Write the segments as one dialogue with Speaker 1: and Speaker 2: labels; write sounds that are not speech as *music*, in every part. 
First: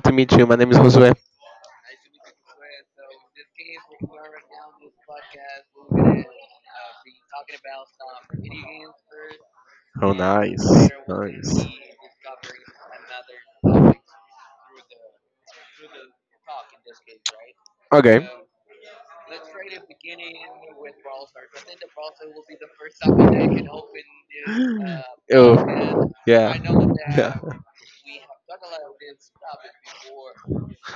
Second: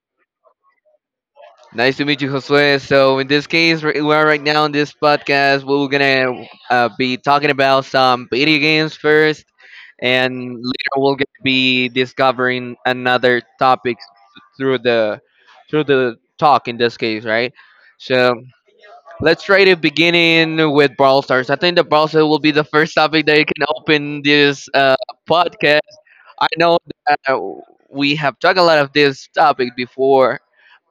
Speaker 1: to meet you. My name is Josue.
Speaker 2: Nice to meet you, Josue. So, in this case, we are right now in this podcast. We're gonna be talking about some video games first,
Speaker 1: Oh,
Speaker 2: and
Speaker 1: nice.
Speaker 2: later we'll get to
Speaker 1: Nice.
Speaker 2: be discovering another topics through the through the talk. In this case, right?
Speaker 1: Okay.
Speaker 2: So let's try to begin in with Brawl Stars. I think the Brawl Stars will be the first topic that you can open this podcast.
Speaker 1: Oh,
Speaker 2: I
Speaker 1: yeah.
Speaker 2: know that
Speaker 1: Yeah.
Speaker 2: we have talked a lot of this topic before,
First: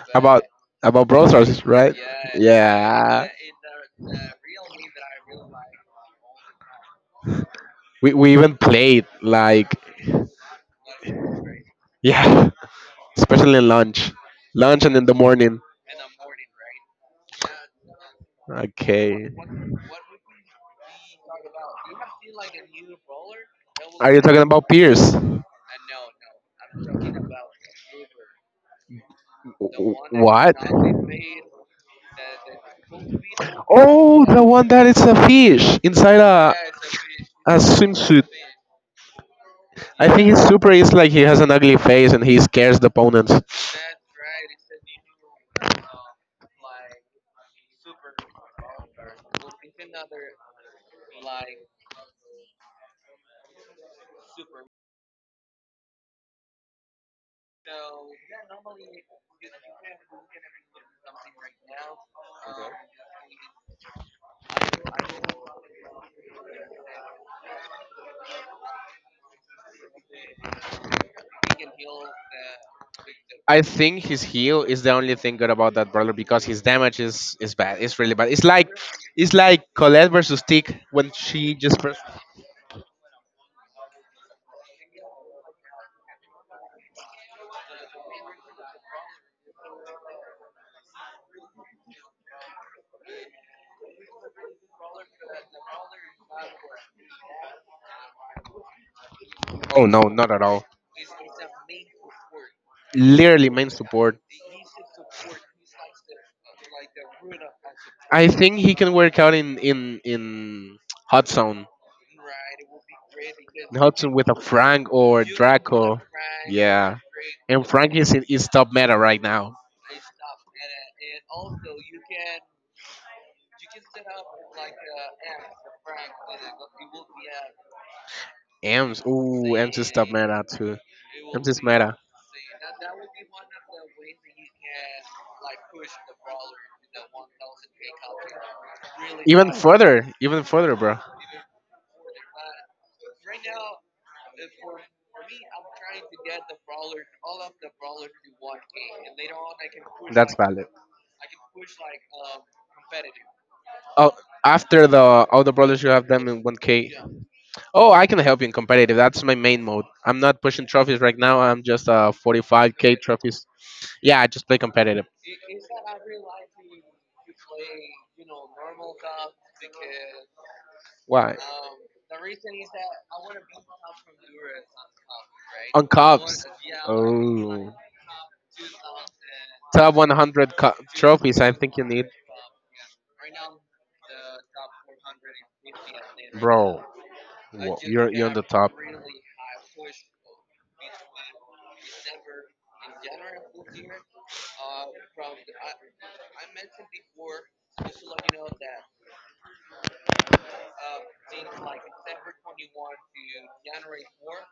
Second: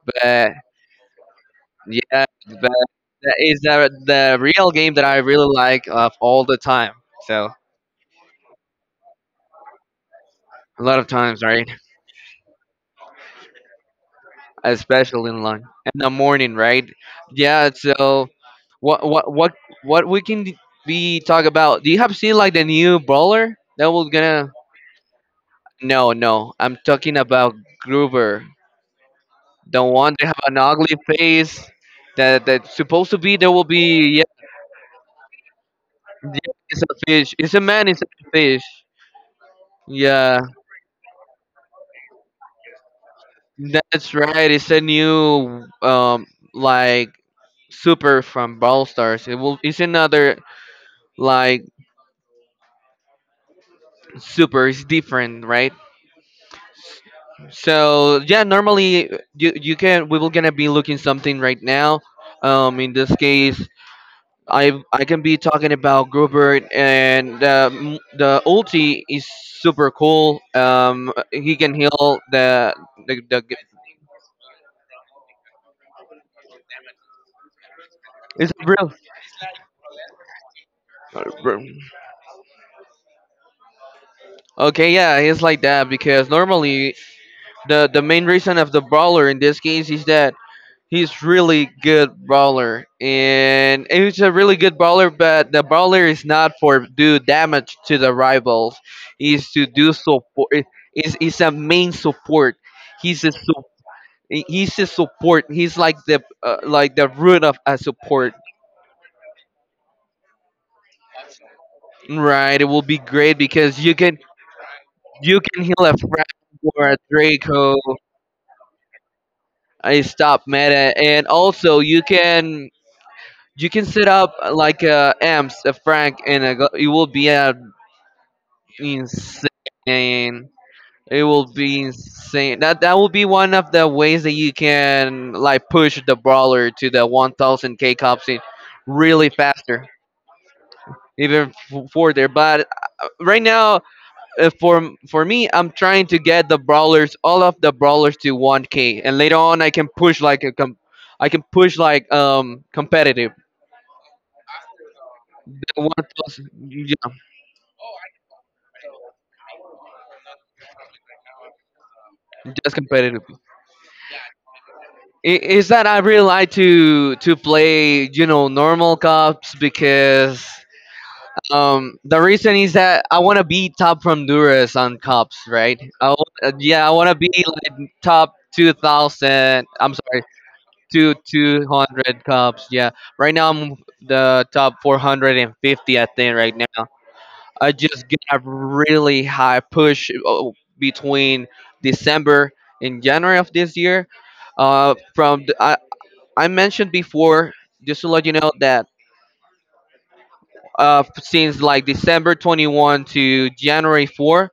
Speaker 2: but
Speaker 1: About about Brawl Stars, right?
Speaker 2: yeah, but
Speaker 1: Yeah.
Speaker 2: that is the real game that I really like of all the time. So
Speaker 1: We even played, like,
Speaker 2: a lot of times, right?
Speaker 1: yeah. Especially in lunch. Lunch and in the
Speaker 2: Especially in
Speaker 1: morning.
Speaker 2: lunch in the morning, right? Yeah. So what
Speaker 1: Okay.
Speaker 2: what what what we can be talk about? Do you have seen like the new brawler that was
Speaker 1: Are you talking
Speaker 2: gonna?
Speaker 1: about peers?
Speaker 2: No, no. I'm talking about Gruber, the one that have
Speaker 1: What?
Speaker 2: an ugly face that's supposed to be there will be.
Speaker 1: Oh, the one that is a fish inside
Speaker 2: Yeah,
Speaker 1: a
Speaker 2: it's a fish. It's
Speaker 1: a
Speaker 2: a man inside
Speaker 1: swimsuit.
Speaker 2: a fish.
Speaker 1: I think
Speaker 2: Yeah,
Speaker 1: his super is like he has an ugly face and he scares the opponents.
Speaker 2: that's right. It's a new like super from Brawl Stars. It will. It's another like super. It's different, right? So yeah, normally you can we will gonna be looking something right now. In this case, I can be talking about Grubert and the ulti is super cool. He can heal the.
Speaker 1: I think his heel is the only thing good about that brawler because his damage is bad. It's really bad. It's
Speaker 2: It's
Speaker 1: like
Speaker 2: real.
Speaker 1: it's like Colette versus Tick when she just pressed.
Speaker 2: Okay, yeah, it's like that because normally the main reason of the brawler in this case is that he's really good brawler and he's a really good brawler, but the brawler is not for do damage to the rivals. Is to
Speaker 1: Oh
Speaker 2: do
Speaker 1: no, not at
Speaker 2: support.
Speaker 1: all.
Speaker 2: Is a main support. He's a
Speaker 1: Literally
Speaker 2: su-
Speaker 1: main support.
Speaker 2: he's a support. He's like the root of a
Speaker 1: I
Speaker 2: support.
Speaker 1: think he can work out in hot zone.
Speaker 2: Right, it will be great
Speaker 1: In
Speaker 2: because
Speaker 1: hot zone with a Frank or
Speaker 2: you can heal a
Speaker 1: Draco.
Speaker 2: Frank or
Speaker 1: Yeah,
Speaker 2: a
Speaker 1: and
Speaker 2: Draco.
Speaker 1: Frank is top meta right now.
Speaker 2: I stop meta, and also you can set up like amps, a franc, and it will be
Speaker 1: Ems, ooh, Ems is top meta
Speaker 2: insane.
Speaker 1: too.
Speaker 2: It will
Speaker 1: Ems is
Speaker 2: be
Speaker 1: meta.
Speaker 2: insane. That will be one of the ways that you can like push the brawler to the 1,000K cop scene really faster,
Speaker 1: Even further, bro.
Speaker 2: even further. But right now for me, I'm trying to get the brawlers, all of the brawlers to 1K, and later on I can push
Speaker 1: That's
Speaker 2: like
Speaker 1: valid.
Speaker 2: I can push like competitive.
Speaker 1: Oh, after the all the brawlers,
Speaker 2: The
Speaker 1: you
Speaker 2: One
Speaker 1: have
Speaker 2: of
Speaker 1: them
Speaker 2: those,
Speaker 1: in 1K.
Speaker 2: yeah,
Speaker 1: Oh, I can help you in competitive. That's my main mode. I'm not pushing trophies right now. I'm just
Speaker 2: just
Speaker 1: 45K
Speaker 2: competitive.
Speaker 1: trophies. Yeah, I just play competitive.
Speaker 2: I- Is that I really like to play you know normal cups because
Speaker 1: Why?
Speaker 2: the reason is that I want to be top from Honduras on cups, right?
Speaker 1: On cups.
Speaker 2: Yeah, I want to be
Speaker 1: Oh.
Speaker 2: like top 2000. I'm
Speaker 1: Top
Speaker 2: sorry.
Speaker 1: 100 trophies. I
Speaker 2: Two
Speaker 1: think you need.
Speaker 2: hundred cups. Yeah, right now I'm the top 450. I think right now
Speaker 1: Bro,
Speaker 2: I just
Speaker 1: you're
Speaker 2: get
Speaker 1: you're on
Speaker 2: a
Speaker 1: the top.
Speaker 2: really high push between December and January of this year. Uh, from the, I I mentioned before, just to let you know that since like December 21 to January 4.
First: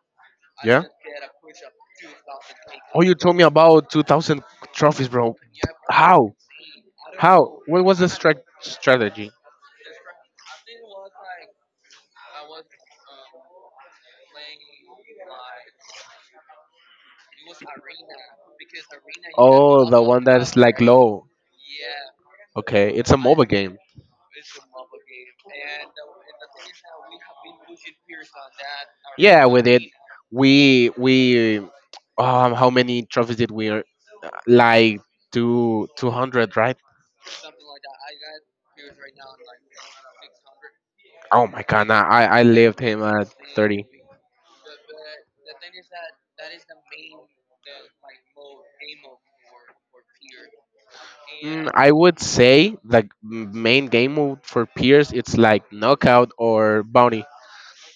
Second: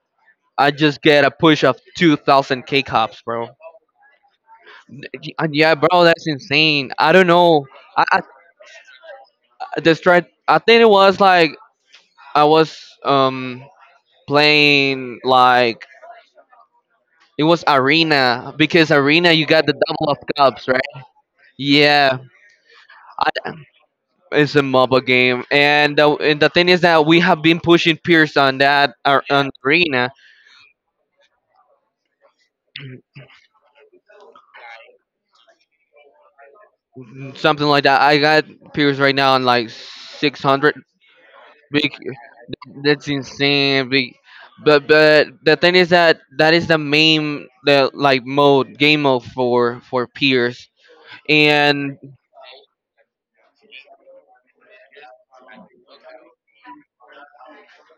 Speaker 2: I
Speaker 1: Yeah.
Speaker 2: just get a push of 2,000 K
Speaker 1: Oh, you
Speaker 2: cups,
Speaker 1: told me
Speaker 2: bro.
Speaker 1: about 2,000 trophies, bro.
Speaker 2: And yeah, bro, that's
Speaker 1: How?
Speaker 2: insane. I don't
Speaker 1: How?
Speaker 2: know.
Speaker 1: What was the
Speaker 2: I
Speaker 1: strategy?
Speaker 2: the strat. I think it was like I was um playing like it was arena because arena you got the
Speaker 1: Oh, the
Speaker 2: double of
Speaker 1: one that's
Speaker 2: cups, right?
Speaker 1: like low.
Speaker 2: Yeah,
Speaker 1: Okay, it's a MOBA
Speaker 2: I,
Speaker 1: game.
Speaker 2: it's a MOBA game, and and the thing is that we have been pushing Pierce on that
Speaker 1: Yeah,
Speaker 2: on
Speaker 1: we did.
Speaker 2: arena,
Speaker 1: We how many trophies did we earn? Like two two hundred, right?
Speaker 2: something like that. I got Pierce right now on like 600.
Speaker 1: Oh my god,
Speaker 2: Big,
Speaker 1: nah, I lived him
Speaker 2: that's
Speaker 1: at 30.
Speaker 2: insane. Big. But the thing is that that is the main the like mode game mode for Pierce
Speaker 1: Mm, I
Speaker 2: and.
Speaker 1: would say the main game mode for Pierce it's like knockout or bounty.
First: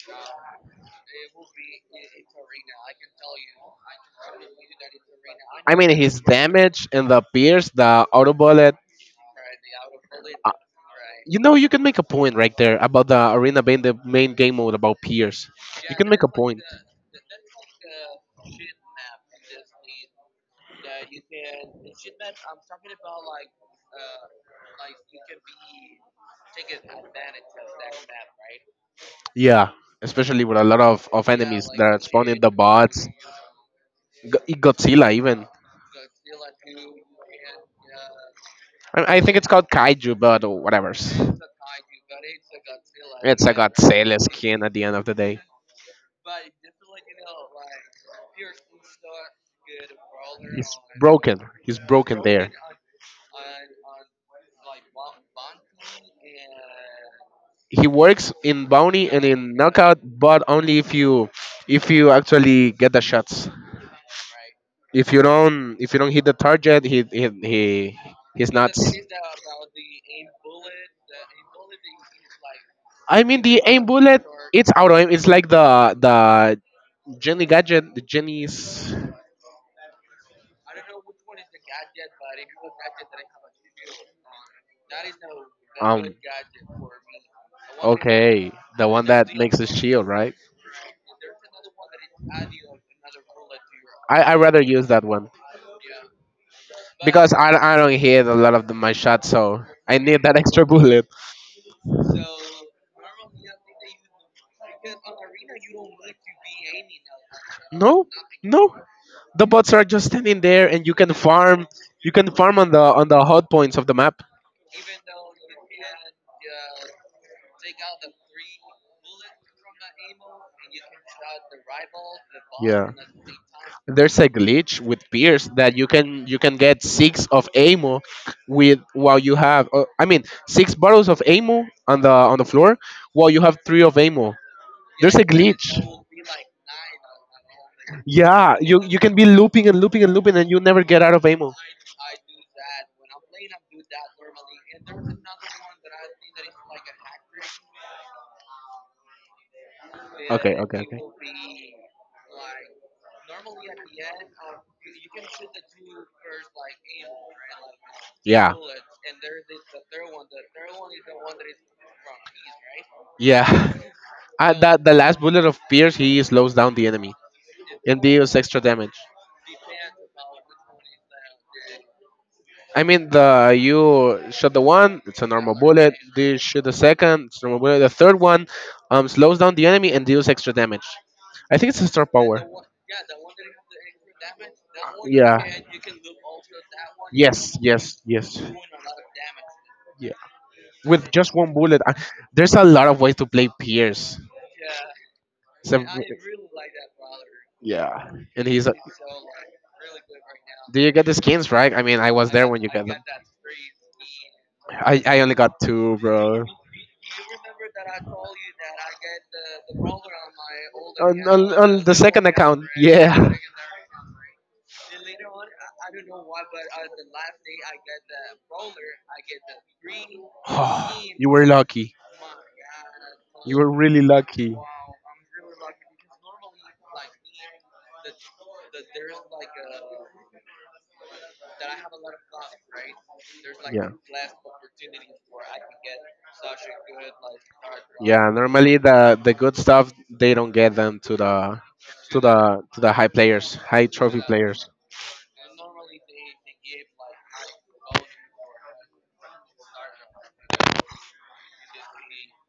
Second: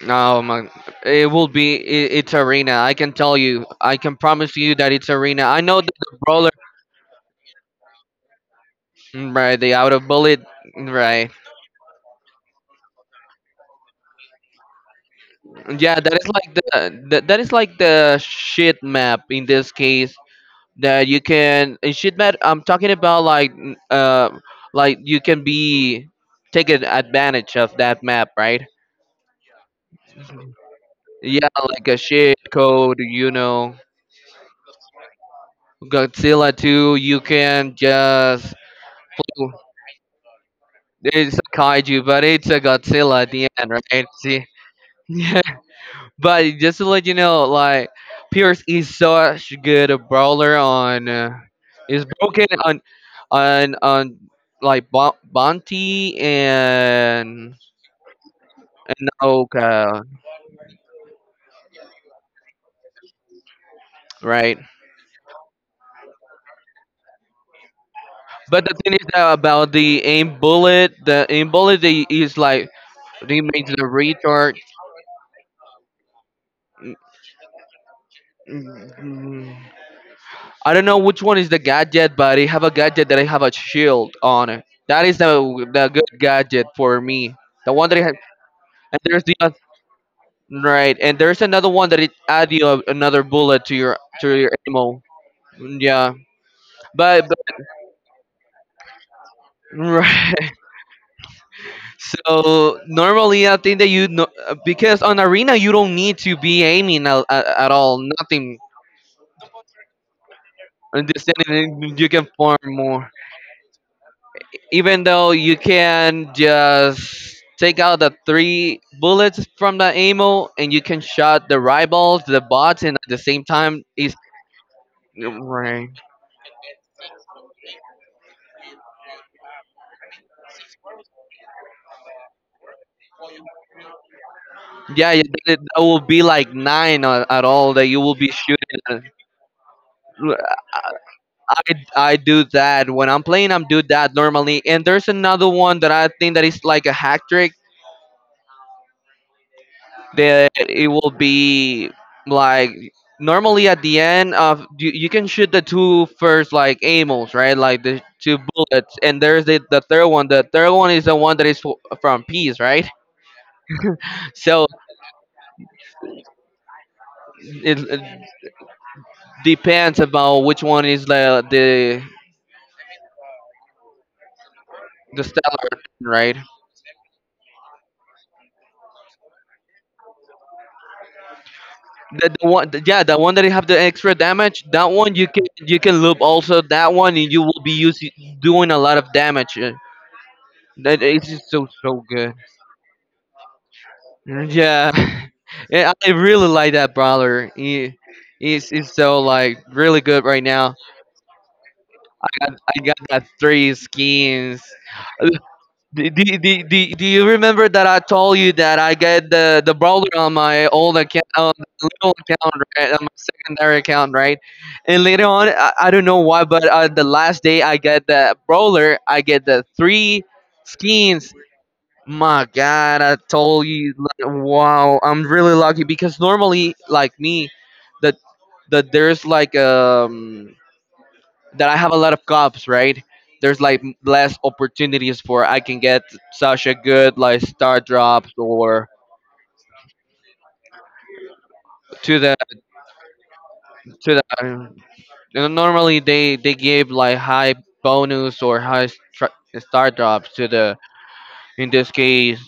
Speaker 2: Oh my! It will be. It's arena. I can tell you. I can promise you that it's arena. I
Speaker 1: I
Speaker 2: know that
Speaker 1: mean
Speaker 2: the
Speaker 1: his
Speaker 2: brawler,
Speaker 1: damage and the Pierce, the auto bullet.
Speaker 2: right? The out of bullet,
Speaker 1: uh,
Speaker 2: right?
Speaker 1: You know you can make a point right there about the arena being the main game mode about Pierce. You
Speaker 2: Yeah,
Speaker 1: can
Speaker 2: that
Speaker 1: make
Speaker 2: is
Speaker 1: a
Speaker 2: like
Speaker 1: point.
Speaker 2: that is like the shit map in this case that you can in shit map. I'm talking about like like you can be advantage of that map, right?
Speaker 1: Yeah, especially with a lot of
Speaker 2: Yeah,
Speaker 1: enemies that
Speaker 2: like a
Speaker 1: are
Speaker 2: shit
Speaker 1: spawning the
Speaker 2: code,
Speaker 1: bots.
Speaker 2: you know.
Speaker 1: Godzilla even.
Speaker 2: Godzilla 2, you can just.
Speaker 1: I think it's called Kaiju, but whatever.
Speaker 2: It's a kaiju, but it's a Godzilla at
Speaker 1: It's
Speaker 2: the
Speaker 1: a
Speaker 2: end, right?
Speaker 1: Godzilla
Speaker 2: See,
Speaker 1: skin at the end of
Speaker 2: *laughs*
Speaker 1: the day.
Speaker 2: yeah. But just to let you know, like Pierce is such good a brawler
Speaker 1: He's
Speaker 2: on,
Speaker 1: broken. He's
Speaker 2: is
Speaker 1: broken
Speaker 2: broken
Speaker 1: there.
Speaker 2: on, on like Bonte
Speaker 1: He works in bounty
Speaker 2: and
Speaker 1: and in knockout,
Speaker 2: Oka,
Speaker 1: but only if you actually get the shots.
Speaker 2: right?
Speaker 1: If you don't hit the target, he's
Speaker 2: But
Speaker 1: not.
Speaker 2: the thing is that about the aim bullet they is like
Speaker 1: I
Speaker 2: they
Speaker 1: mean the
Speaker 2: make the
Speaker 1: aim bullet.
Speaker 2: retard.
Speaker 1: It's auto aim. It's like the Jenny gadget. The Jenny's
Speaker 2: I don't know which one is the gadget, but I have a gadget that I have a shield on it. That is the
Speaker 1: um.
Speaker 2: good gadget for me. The one that I have,
Speaker 1: Okay, the
Speaker 2: and
Speaker 1: one that makes a shield, right?
Speaker 2: right, and there's another one that it add you another bullet to your
Speaker 1: I rather use
Speaker 2: ammo.
Speaker 1: that one
Speaker 2: Yeah,
Speaker 1: because
Speaker 2: but
Speaker 1: I don't hit a lot of my shots, so
Speaker 2: *laughs*
Speaker 1: I need that *laughs*
Speaker 2: right.
Speaker 1: extra bullet.
Speaker 2: So normally I think that you know because on arena you don't need to be aiming at all.
Speaker 1: No,
Speaker 2: Nothing.
Speaker 1: no, the bots are just standing there, and you
Speaker 2: And
Speaker 1: can
Speaker 2: just
Speaker 1: farm.
Speaker 2: anything you
Speaker 1: You
Speaker 2: can
Speaker 1: can
Speaker 2: farm
Speaker 1: farm on the on
Speaker 2: more.
Speaker 1: the hot points of the map.
Speaker 2: Even though you can just take out the three bullets from the ammo and you can shot the rivals, the bots,
Speaker 1: Yeah.
Speaker 2: and at the same time, it's
Speaker 1: There's a glitch with Pierce that you
Speaker 2: right.
Speaker 1: can you can get six of ammo with while you have I mean six bottles of ammo on the floor while you have three of ammo.
Speaker 2: Yeah,
Speaker 1: There's a
Speaker 2: yeah, that
Speaker 1: glitch.
Speaker 2: that will be like nine at all that you will be
Speaker 1: Yeah, you
Speaker 2: shooting.
Speaker 1: you
Speaker 2: At.
Speaker 1: can be looping and looping and looping and you never get out of aiming.
Speaker 2: I I do that when I'm playing. I'm do that normally. And there's another one that I think that is like a hack trick that
Speaker 1: Okay, okay,
Speaker 2: it
Speaker 1: okay.
Speaker 2: will be like normally at the end of you, you can shoot the two first like aimals right like the two
Speaker 1: Yeah,
Speaker 2: bullets and there's the third one is the one that is from peace right
Speaker 1: yeah. *laughs* At
Speaker 2: so
Speaker 1: that the last bullet of Pierce, he slows down the enemy and deals
Speaker 2: it
Speaker 1: extra damage.
Speaker 2: depends about which one is
Speaker 1: I mean, the you shot the one, it's
Speaker 2: the
Speaker 1: a normal
Speaker 2: stellar
Speaker 1: bullet. You
Speaker 2: right
Speaker 1: shoot the second, it's a normal bullet. The third one slows down the enemy and deals extra damage. I think it's a star power.
Speaker 2: the one yeah the one that you have the extra damage that one
Speaker 1: Yeah.
Speaker 2: you can loop also that one and you
Speaker 1: Yes,
Speaker 2: will be
Speaker 1: yes,
Speaker 2: using
Speaker 1: yes.
Speaker 2: doing a lot of damage.
Speaker 1: Yeah.
Speaker 2: That
Speaker 1: With
Speaker 2: it's
Speaker 1: just
Speaker 2: just
Speaker 1: one
Speaker 2: so
Speaker 1: bullet,
Speaker 2: so good.
Speaker 1: there's a lot of ways to play Pierce.
Speaker 2: Yeah, *laughs*
Speaker 1: Some-
Speaker 2: yeah, I really like that brawler.
Speaker 1: yeah. And he's. A,
Speaker 2: He's so like really good right now.
Speaker 1: do you get the skins, right? I mean, I was there when you
Speaker 2: I
Speaker 1: got them.
Speaker 2: got that three skins.
Speaker 1: I only
Speaker 2: *laughs*
Speaker 1: got two, bro.
Speaker 2: Do you remember that I told you that I get the brawler on my old
Speaker 1: On,
Speaker 2: account,
Speaker 1: on,
Speaker 2: on
Speaker 1: on
Speaker 2: the
Speaker 1: the
Speaker 2: little
Speaker 1: second
Speaker 2: account,
Speaker 1: account,
Speaker 2: right, on my
Speaker 1: yeah.
Speaker 2: secondary account, right? And later on, I don't know why, but the last day I get the brawler, I get the three
Speaker 1: *laughs* *sighs* You
Speaker 2: skins.
Speaker 1: were lucky.
Speaker 2: My God, I
Speaker 1: You
Speaker 2: told
Speaker 1: were
Speaker 2: you,
Speaker 1: really
Speaker 2: like,
Speaker 1: lucky.
Speaker 2: wow, I'm really lucky because normally, like me, that that there's like that I have a lot of cops, right? There's like
Speaker 1: Yeah.
Speaker 2: less opportunities for I can get such a good like star
Speaker 1: Yeah,
Speaker 2: drops
Speaker 1: normally
Speaker 2: or
Speaker 1: the good stuff they don't get them to the
Speaker 2: to
Speaker 1: to
Speaker 2: the
Speaker 1: the to the high players, high
Speaker 2: to
Speaker 1: trophy players.
Speaker 2: the. Normally they give like high bonus or star drops to the in this case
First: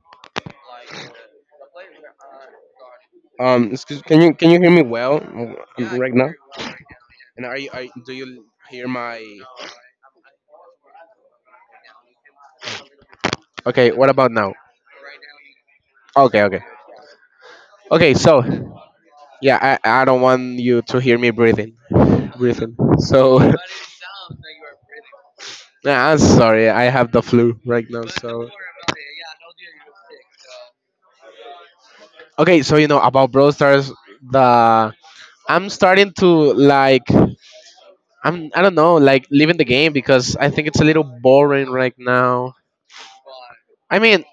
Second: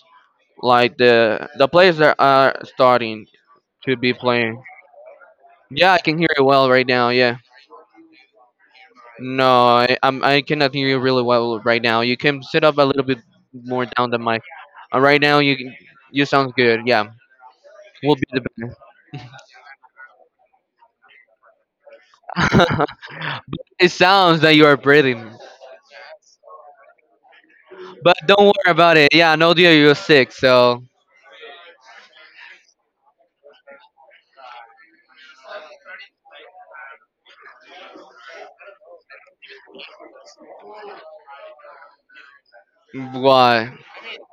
Speaker 2: like the players that are starting to
Speaker 1: Excuse,
Speaker 2: be
Speaker 1: can you can
Speaker 2: playing.
Speaker 1: you hear me well
Speaker 2: Yeah, I
Speaker 1: right
Speaker 2: can
Speaker 1: now?
Speaker 2: hear you well right now. Yeah.
Speaker 1: And do you hear my?
Speaker 2: No, I'm I cannot hear you really well right now. You can sit up a little bit more
Speaker 1: Okay, what
Speaker 2: down the
Speaker 1: about
Speaker 2: mic.
Speaker 1: now?
Speaker 2: Right now, you
Speaker 1: Okay,
Speaker 2: sound
Speaker 1: okay,
Speaker 2: good. Yeah,
Speaker 1: okay.
Speaker 2: we'll be the
Speaker 1: So yeah, I don't want you to hear me breathing.
Speaker 2: better.
Speaker 1: So *laughs*
Speaker 2: *laughs* It sounds that you are breathing,
Speaker 1: yeah, I'm sorry, I have the flu right now.
Speaker 2: but don't
Speaker 1: So
Speaker 2: worry about it. Yeah, I know that you're sick, so
Speaker 1: okay, so you know about Brawl Stars, the I'm starting to like I don't know, like, leaving the game because I think it's a little boring right now.
Speaker 2: why?
Speaker 1: I mean,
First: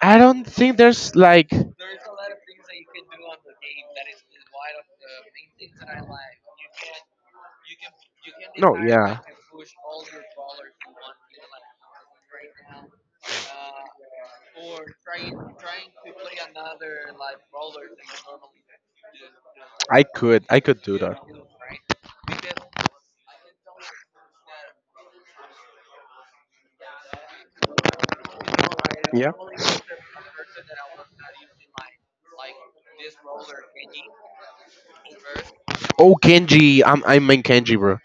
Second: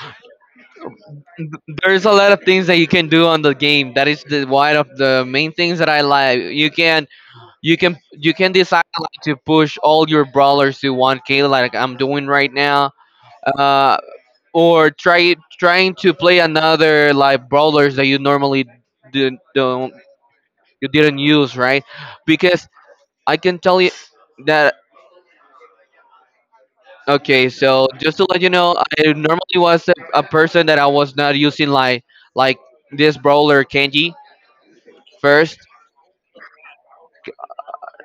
Speaker 1: I don't think there's like.
Speaker 2: There's a lot of things that you can do on the game. That is the one of the main things that I like. You can
Speaker 1: No,
Speaker 2: decide
Speaker 1: yeah,
Speaker 2: like to push all your brawlers to 1K like I'm doing right now. Uh, or try trying to play another like brawlers that you normally didn't don't
Speaker 1: I could
Speaker 2: you
Speaker 1: do that.
Speaker 2: didn't use, right? Because I can tell you that, okay, so just to let you know, I
Speaker 1: Yeah.
Speaker 2: normally was a person that I was not using like this brawler Kenji first.
Speaker 1: Oh, Kenji. I mean Kenji, bro.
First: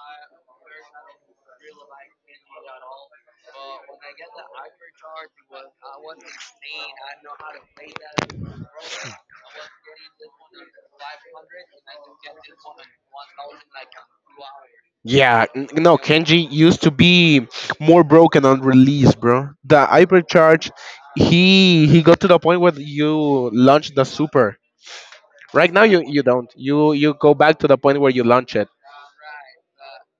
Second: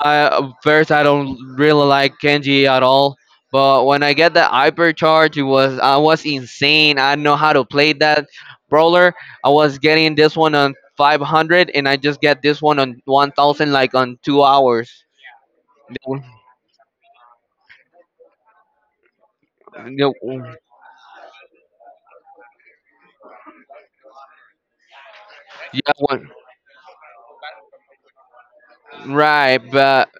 Speaker 2: I first I don't really like Kenji at all. But when I get that hypercharge, it was I was insane. I know how to play that brawler. I was getting this one on 500, and I just get this one on 1,000 like on 2 hours.
Speaker 1: Yeah, no,
Speaker 2: No,
Speaker 1: Kenji used to be more broken on release, bro. The
Speaker 2: no,
Speaker 1: hypercharge, he got to the point where you launch the super. Right now,
Speaker 2: yeah,
Speaker 1: you
Speaker 2: one,
Speaker 1: don't. You go back to the point where you launch it.
Speaker 2: right. But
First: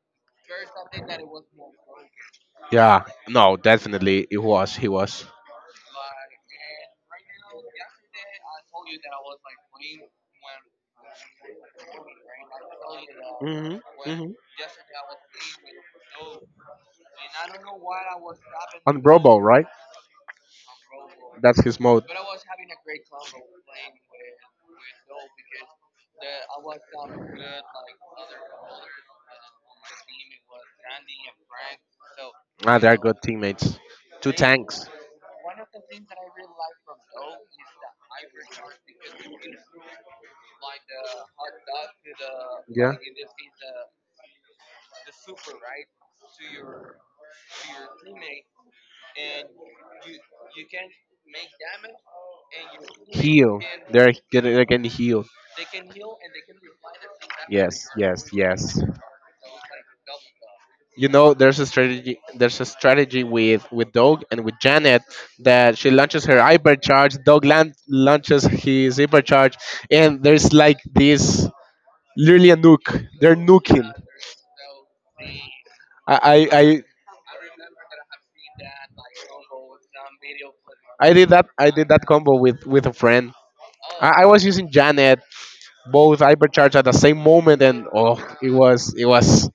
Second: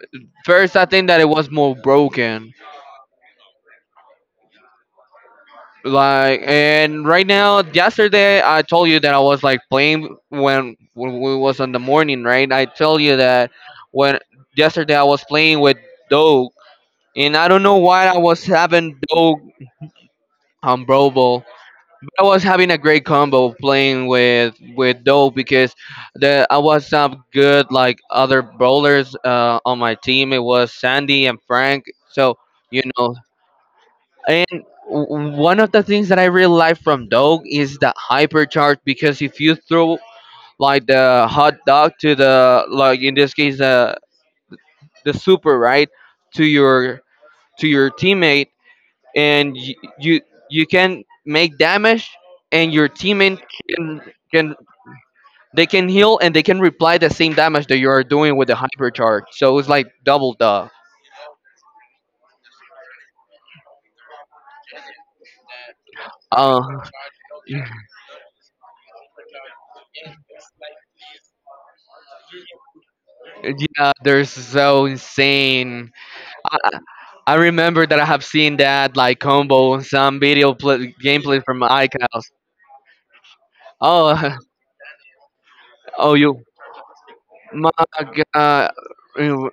Speaker 2: first, I think that it was more broken.
Speaker 1: Yeah, no, definitely it was. He was.
Speaker 2: Like, and right now, yesterday I told you that I was like playing when we was on the morning, right? I tell you that
Speaker 1: Mhm.
Speaker 2: when
Speaker 1: Mhm.
Speaker 2: yesterday I was playing with Doug. And I don't know why I was having
Speaker 1: On
Speaker 2: Doug
Speaker 1: Robo, right?
Speaker 2: on Brobo,
Speaker 1: That's his mode.
Speaker 2: but I was having a great combo playing with Doug because the I was some good like other brawlers on my team. It was Sandy and Frank. So
Speaker 1: Ah,
Speaker 2: you
Speaker 1: they are
Speaker 2: know
Speaker 1: good teammates. Two
Speaker 2: and
Speaker 1: tanks.
Speaker 2: one of the things that I really like from Dog is the hypercharge, because if you throw like the hot dog to the,
Speaker 1: Yeah.
Speaker 2: like in this case, the super, right, to your to your teammate, and you you, you can make damage, and your teammate
Speaker 1: Heal.
Speaker 2: can
Speaker 1: They're
Speaker 2: can
Speaker 1: they can heal.
Speaker 2: they can heal, and they can reply the same damage that
Speaker 1: Yes,
Speaker 2: you are
Speaker 1: yes,
Speaker 2: doing with the
Speaker 1: yes.
Speaker 2: hypercharge. So it's like double the
Speaker 1: You know there's a strategy, with Doug and with Janet that she launches her
Speaker 2: uh
Speaker 1: hypercharge, Doug launches his hypercharge, and there's like this literally a nuke. They're
Speaker 2: *laughs*
Speaker 1: nuking.
Speaker 2: yeah, they're so insane.
Speaker 1: I I, I
Speaker 2: I remember that I have seen that like combo in some video play,
Speaker 1: I did
Speaker 2: gameplay
Speaker 1: that,
Speaker 2: from iCows.
Speaker 1: combo with a friend. I
Speaker 2: Oh,
Speaker 1: was using Janet,
Speaker 2: *laughs* oh,
Speaker 1: both
Speaker 2: you,
Speaker 1: hypercharge at the same moment
Speaker 2: my
Speaker 1: and oh it
Speaker 2: God.
Speaker 1: was it was
Speaker 2: Ew.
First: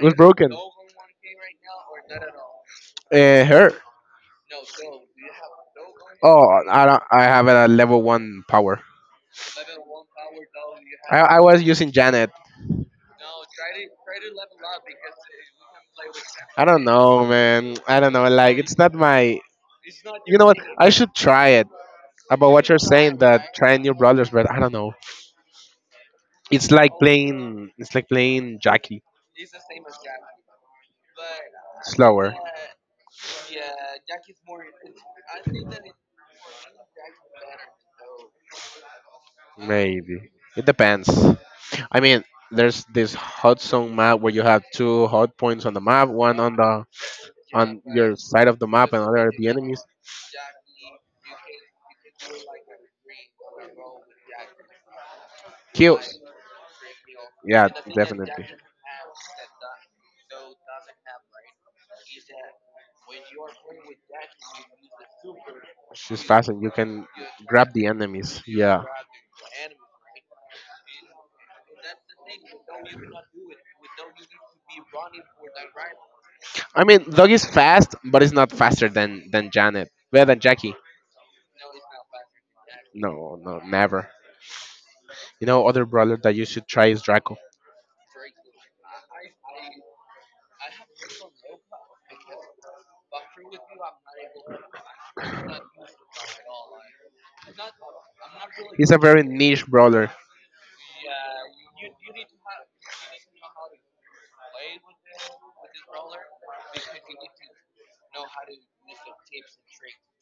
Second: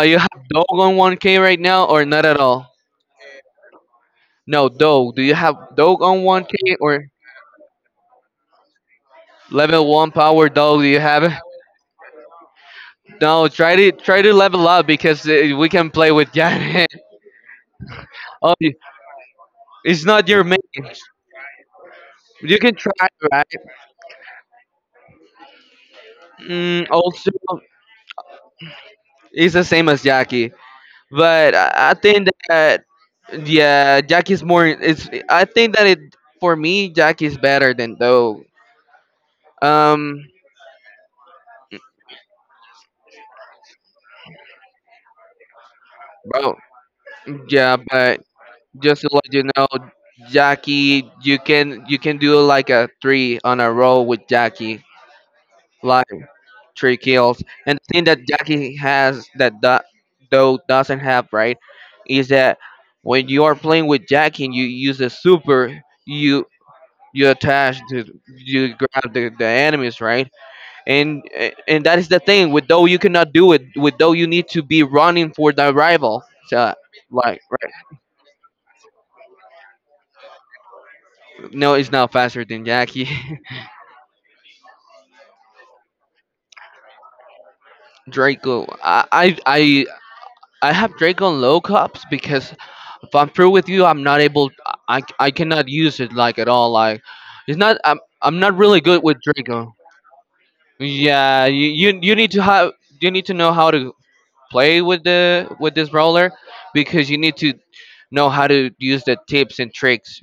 Speaker 1: it was
Speaker 2: you have
Speaker 1: broken.
Speaker 2: Dog on 1K right now or not at all?
Speaker 1: Her
Speaker 2: No, Dog. Do you have Dog on
Speaker 1: Oh,
Speaker 2: 1K
Speaker 1: I don't,
Speaker 2: or
Speaker 1: I have a level one power.
Speaker 2: level one power Dog? Do you
Speaker 1: I,
Speaker 2: have it?
Speaker 1: I was using Janet.
Speaker 2: No, try to try to level up because we can play with
Speaker 1: I don't
Speaker 2: Janet. *laughs*
Speaker 1: know, man. I don't know.
Speaker 2: Oh,
Speaker 1: Like, it's not my.
Speaker 2: it's not
Speaker 1: You
Speaker 2: your
Speaker 1: know what?
Speaker 2: main.
Speaker 1: I should try it. About
Speaker 2: You
Speaker 1: what
Speaker 2: can
Speaker 1: you're
Speaker 2: try,
Speaker 1: saying,
Speaker 2: right?
Speaker 1: that trying new brawlers, but I don't know.
Speaker 2: Mm, also,
Speaker 1: It's like playing Jackie.
Speaker 2: it's the same as Jackie, but I think
Speaker 1: Slower,
Speaker 2: that, yeah, Jack is more. It's, I think that it for me, Jack is better than Dog. Um,
Speaker 1: maybe. It depends. I mean, there's this hot zone map where you have two hot points on the map, one
Speaker 2: bro.
Speaker 1: on the
Speaker 2: Yeah,
Speaker 1: on your
Speaker 2: but
Speaker 1: side of the map,
Speaker 2: just
Speaker 1: and
Speaker 2: to
Speaker 1: other
Speaker 2: let
Speaker 1: at
Speaker 2: you
Speaker 1: the
Speaker 2: know,
Speaker 1: enemies.
Speaker 2: Jackie, you can do like a three on a roll with Jackie, like
Speaker 1: Kills.
Speaker 2: three kills.
Speaker 1: Yeah,
Speaker 2: And the thing that
Speaker 1: definitely.
Speaker 2: Jackie has that Dog doesn't have, right, is that when you are playing with Jackie and you use a super,
Speaker 1: She's
Speaker 2: you
Speaker 1: fast and you can grab
Speaker 2: attach
Speaker 1: the
Speaker 2: to,
Speaker 1: enemies.
Speaker 2: you
Speaker 1: Yeah.
Speaker 2: grab the enemies, right? And that is the thing with though you cannot do it with though you need to be running for the rival. So
Speaker 1: I mean, Doug
Speaker 2: like
Speaker 1: is
Speaker 2: right
Speaker 1: fast, but it's not faster than Janet. Better than Jackie.
Speaker 2: no, it's not faster than Jackie.
Speaker 1: No, no, never. You know, other brawler that you should try is Draco.
Speaker 2: *laughs* Draco, I have Draco on low cups because if I'm through with you, I'm not able, I cannot use it like at all. Like, it's not, I'm not really
Speaker 1: He's a
Speaker 2: good with
Speaker 1: very niche
Speaker 2: Draco.
Speaker 1: brawler.
Speaker 2: Yeah, you need to have, you need to know how to play with the with this roller, because you need to know how to use the tips and tricks.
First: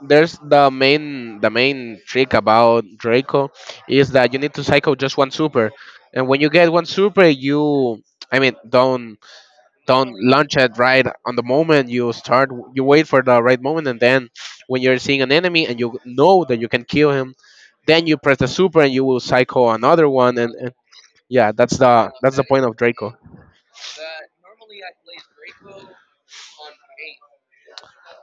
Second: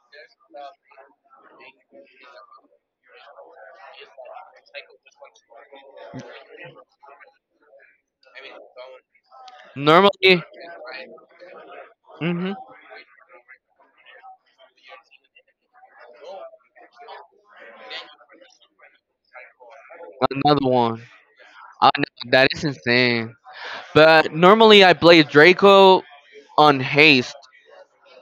Speaker 1: There's the main trick about Draco is that you need to cycle just one super, and when you get one super, you I mean, don't
Speaker 2: Normally,
Speaker 1: launch it right on the moment. You start
Speaker 2: mhm,
Speaker 1: you wait for the right moment, and then when you're seeing an enemy and you know that you can kill him, then you press the super and you will cycle another one, and,
Speaker 2: another
Speaker 1: and
Speaker 2: one.
Speaker 1: yeah, that's
Speaker 2: I know,
Speaker 1: the
Speaker 2: that is
Speaker 1: point of Draco.
Speaker 2: insane. But normally I play Draco on haste.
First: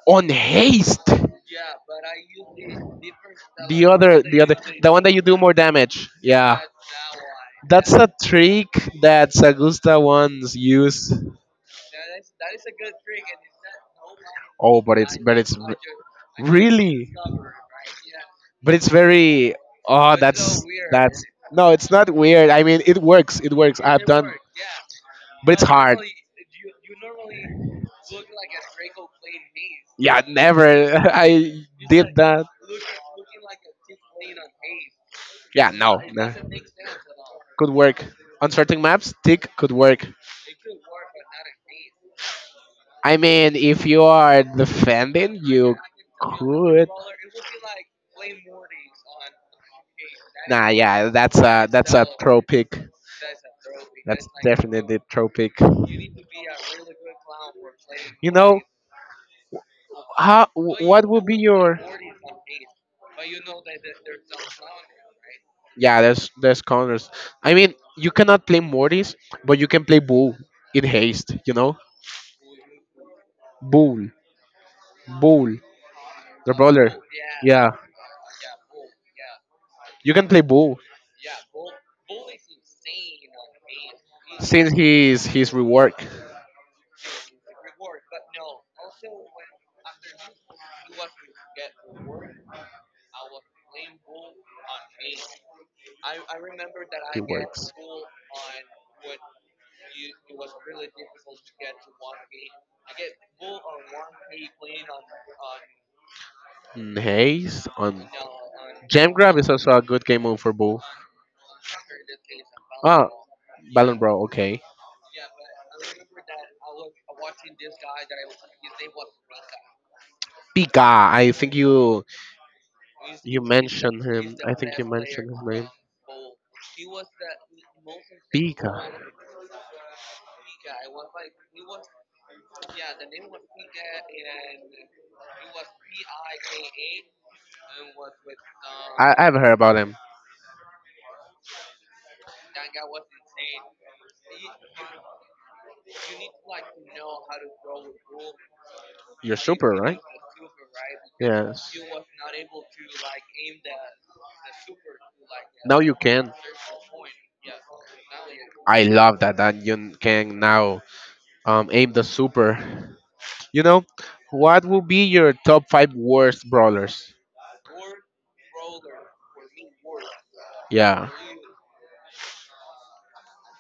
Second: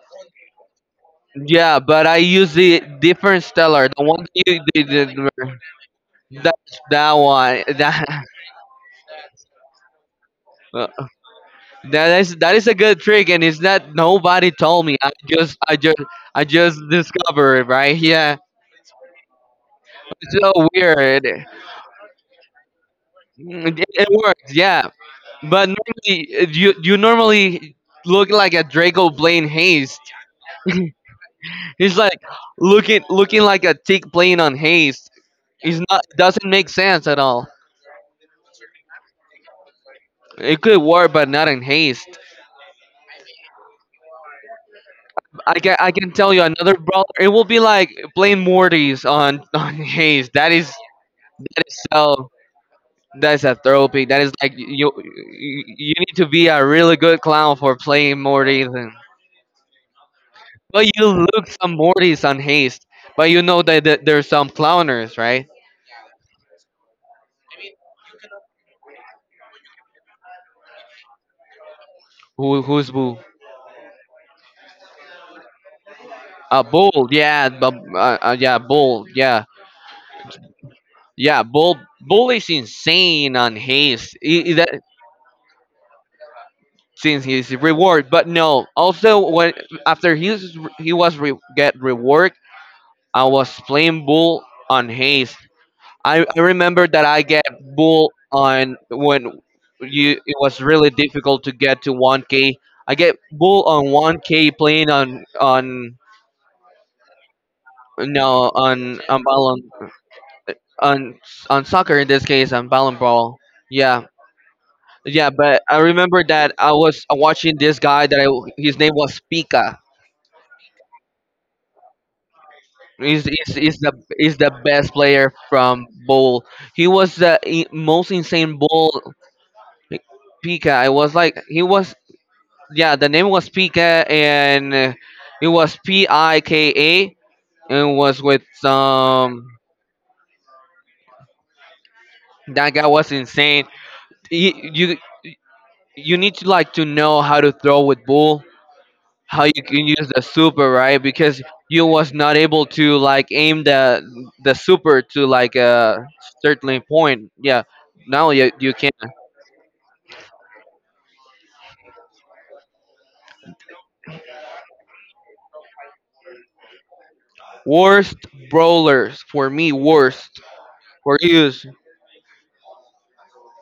Speaker 1: On haste.
Speaker 2: Yeah, but I use the different
Speaker 1: The
Speaker 2: stellar, the
Speaker 1: other,
Speaker 2: one
Speaker 1: the
Speaker 2: that
Speaker 1: other,
Speaker 2: you
Speaker 1: the one that
Speaker 2: did,
Speaker 1: you do more damage.
Speaker 2: that
Speaker 1: Yeah,
Speaker 2: that one.
Speaker 1: that's
Speaker 2: That
Speaker 1: a trick that Sagusta once used.
Speaker 2: *laughs* That is that is a good trick, and it's that nobody
Speaker 1: Oh,
Speaker 2: told me.
Speaker 1: but
Speaker 2: I
Speaker 1: it's
Speaker 2: just I just I just
Speaker 1: really,
Speaker 2: discovered it, right? Yeah.
Speaker 1: but it's very. Oh,
Speaker 2: It's so
Speaker 1: that's
Speaker 2: weird.
Speaker 1: no, it's not weird. I mean, it works. It
Speaker 2: Mm,
Speaker 1: works.
Speaker 2: It,
Speaker 1: I've
Speaker 2: it
Speaker 1: done,
Speaker 2: works, yeah.
Speaker 1: but it's
Speaker 2: But
Speaker 1: hard.
Speaker 2: normally you, you normally look like a Draco Blaine Hayes.
Speaker 1: Yeah, never. *laughs* I
Speaker 2: He's
Speaker 1: did
Speaker 2: like
Speaker 1: that.
Speaker 2: looking like a tick playing on haste.
Speaker 1: Yeah,
Speaker 2: He's
Speaker 1: no,
Speaker 2: not,
Speaker 1: no.
Speaker 2: doesn't make sense at all.
Speaker 1: Could work on certain maps. Tick could work.
Speaker 2: It could work, but not in haste.
Speaker 1: I mean, if you are defending, you
Speaker 2: I can tell you another
Speaker 1: could.
Speaker 2: brawler. It will be like playing Mortys on *laughs* on haste. That is
Speaker 1: Nah,
Speaker 2: that
Speaker 1: yeah, that's a
Speaker 2: is so.
Speaker 1: tropic.
Speaker 2: that is a therapy. That
Speaker 1: That's
Speaker 2: is like
Speaker 1: definitely a tropic.
Speaker 2: you need to be a really good clown for playing
Speaker 1: You know
Speaker 2: Mortys. And,
Speaker 1: how?
Speaker 2: but
Speaker 1: What
Speaker 2: you
Speaker 1: would be
Speaker 2: look some
Speaker 1: your?
Speaker 2: Mortys on haste. But you know that, there's some clowners, right?
Speaker 1: Yeah, there's counters. I mean, you cannot play Mortis, but you can play Bull in haste. You know,
Speaker 2: Who?
Speaker 1: Bull, Bull, the
Speaker 2: A
Speaker 1: brawler.
Speaker 2: bull, yeah,
Speaker 1: Yeah,
Speaker 2: but yeah, bull, yeah.
Speaker 1: you can play Bull.
Speaker 2: Yeah, Bull, is insane on haste. He,
Speaker 1: Since
Speaker 2: that
Speaker 1: he's rework,
Speaker 2: since his reward, but no. Also, when after he was, get reworked, I was playing Bull on haste. I remember that
Speaker 1: he
Speaker 2: I get
Speaker 1: works.
Speaker 2: Bull on when you it was really difficult to get to 1K. I get Bull on 1K playing on
Speaker 1: Nice. On
Speaker 2: no, on
Speaker 1: Jam Grab is
Speaker 2: ballon,
Speaker 1: also a good game move for Bull.
Speaker 2: on soccer, in this case on ballon
Speaker 1: Ah,
Speaker 2: ball.
Speaker 1: Ballon
Speaker 2: Yeah,
Speaker 1: Bro. Okay.
Speaker 2: yeah, but I remember that I was watching this guy that his name was Pika.
Speaker 1: Pika. I think you
Speaker 2: He's the,
Speaker 1: mentioned
Speaker 2: he's
Speaker 1: him.
Speaker 2: the
Speaker 1: I think you
Speaker 2: best
Speaker 1: mentioned
Speaker 2: player
Speaker 1: his name.
Speaker 2: from bowl. He was the most insane
Speaker 1: Pika.
Speaker 2: bowl. Pika. I was like he was, yeah, the name was Pika, and it was Pika, and was with
Speaker 1: I've
Speaker 2: some,
Speaker 1: heard about him.
Speaker 2: that guy was insane. He, you need to like to know how to throw with bull,
Speaker 1: You're
Speaker 2: how you
Speaker 1: super,
Speaker 2: can
Speaker 1: right?
Speaker 2: use the super, right, because
Speaker 1: Yes.
Speaker 2: you was not able to like aim the super to like
Speaker 1: Now you
Speaker 2: a
Speaker 1: can.
Speaker 2: certain point. Yeah, now you
Speaker 1: I
Speaker 2: can.
Speaker 1: love that that you can now aim the super. You know, what will be your top five worst brawlers?
Speaker 2: Worst brawlers, for me, worst
Speaker 1: Yeah.
Speaker 2: for use,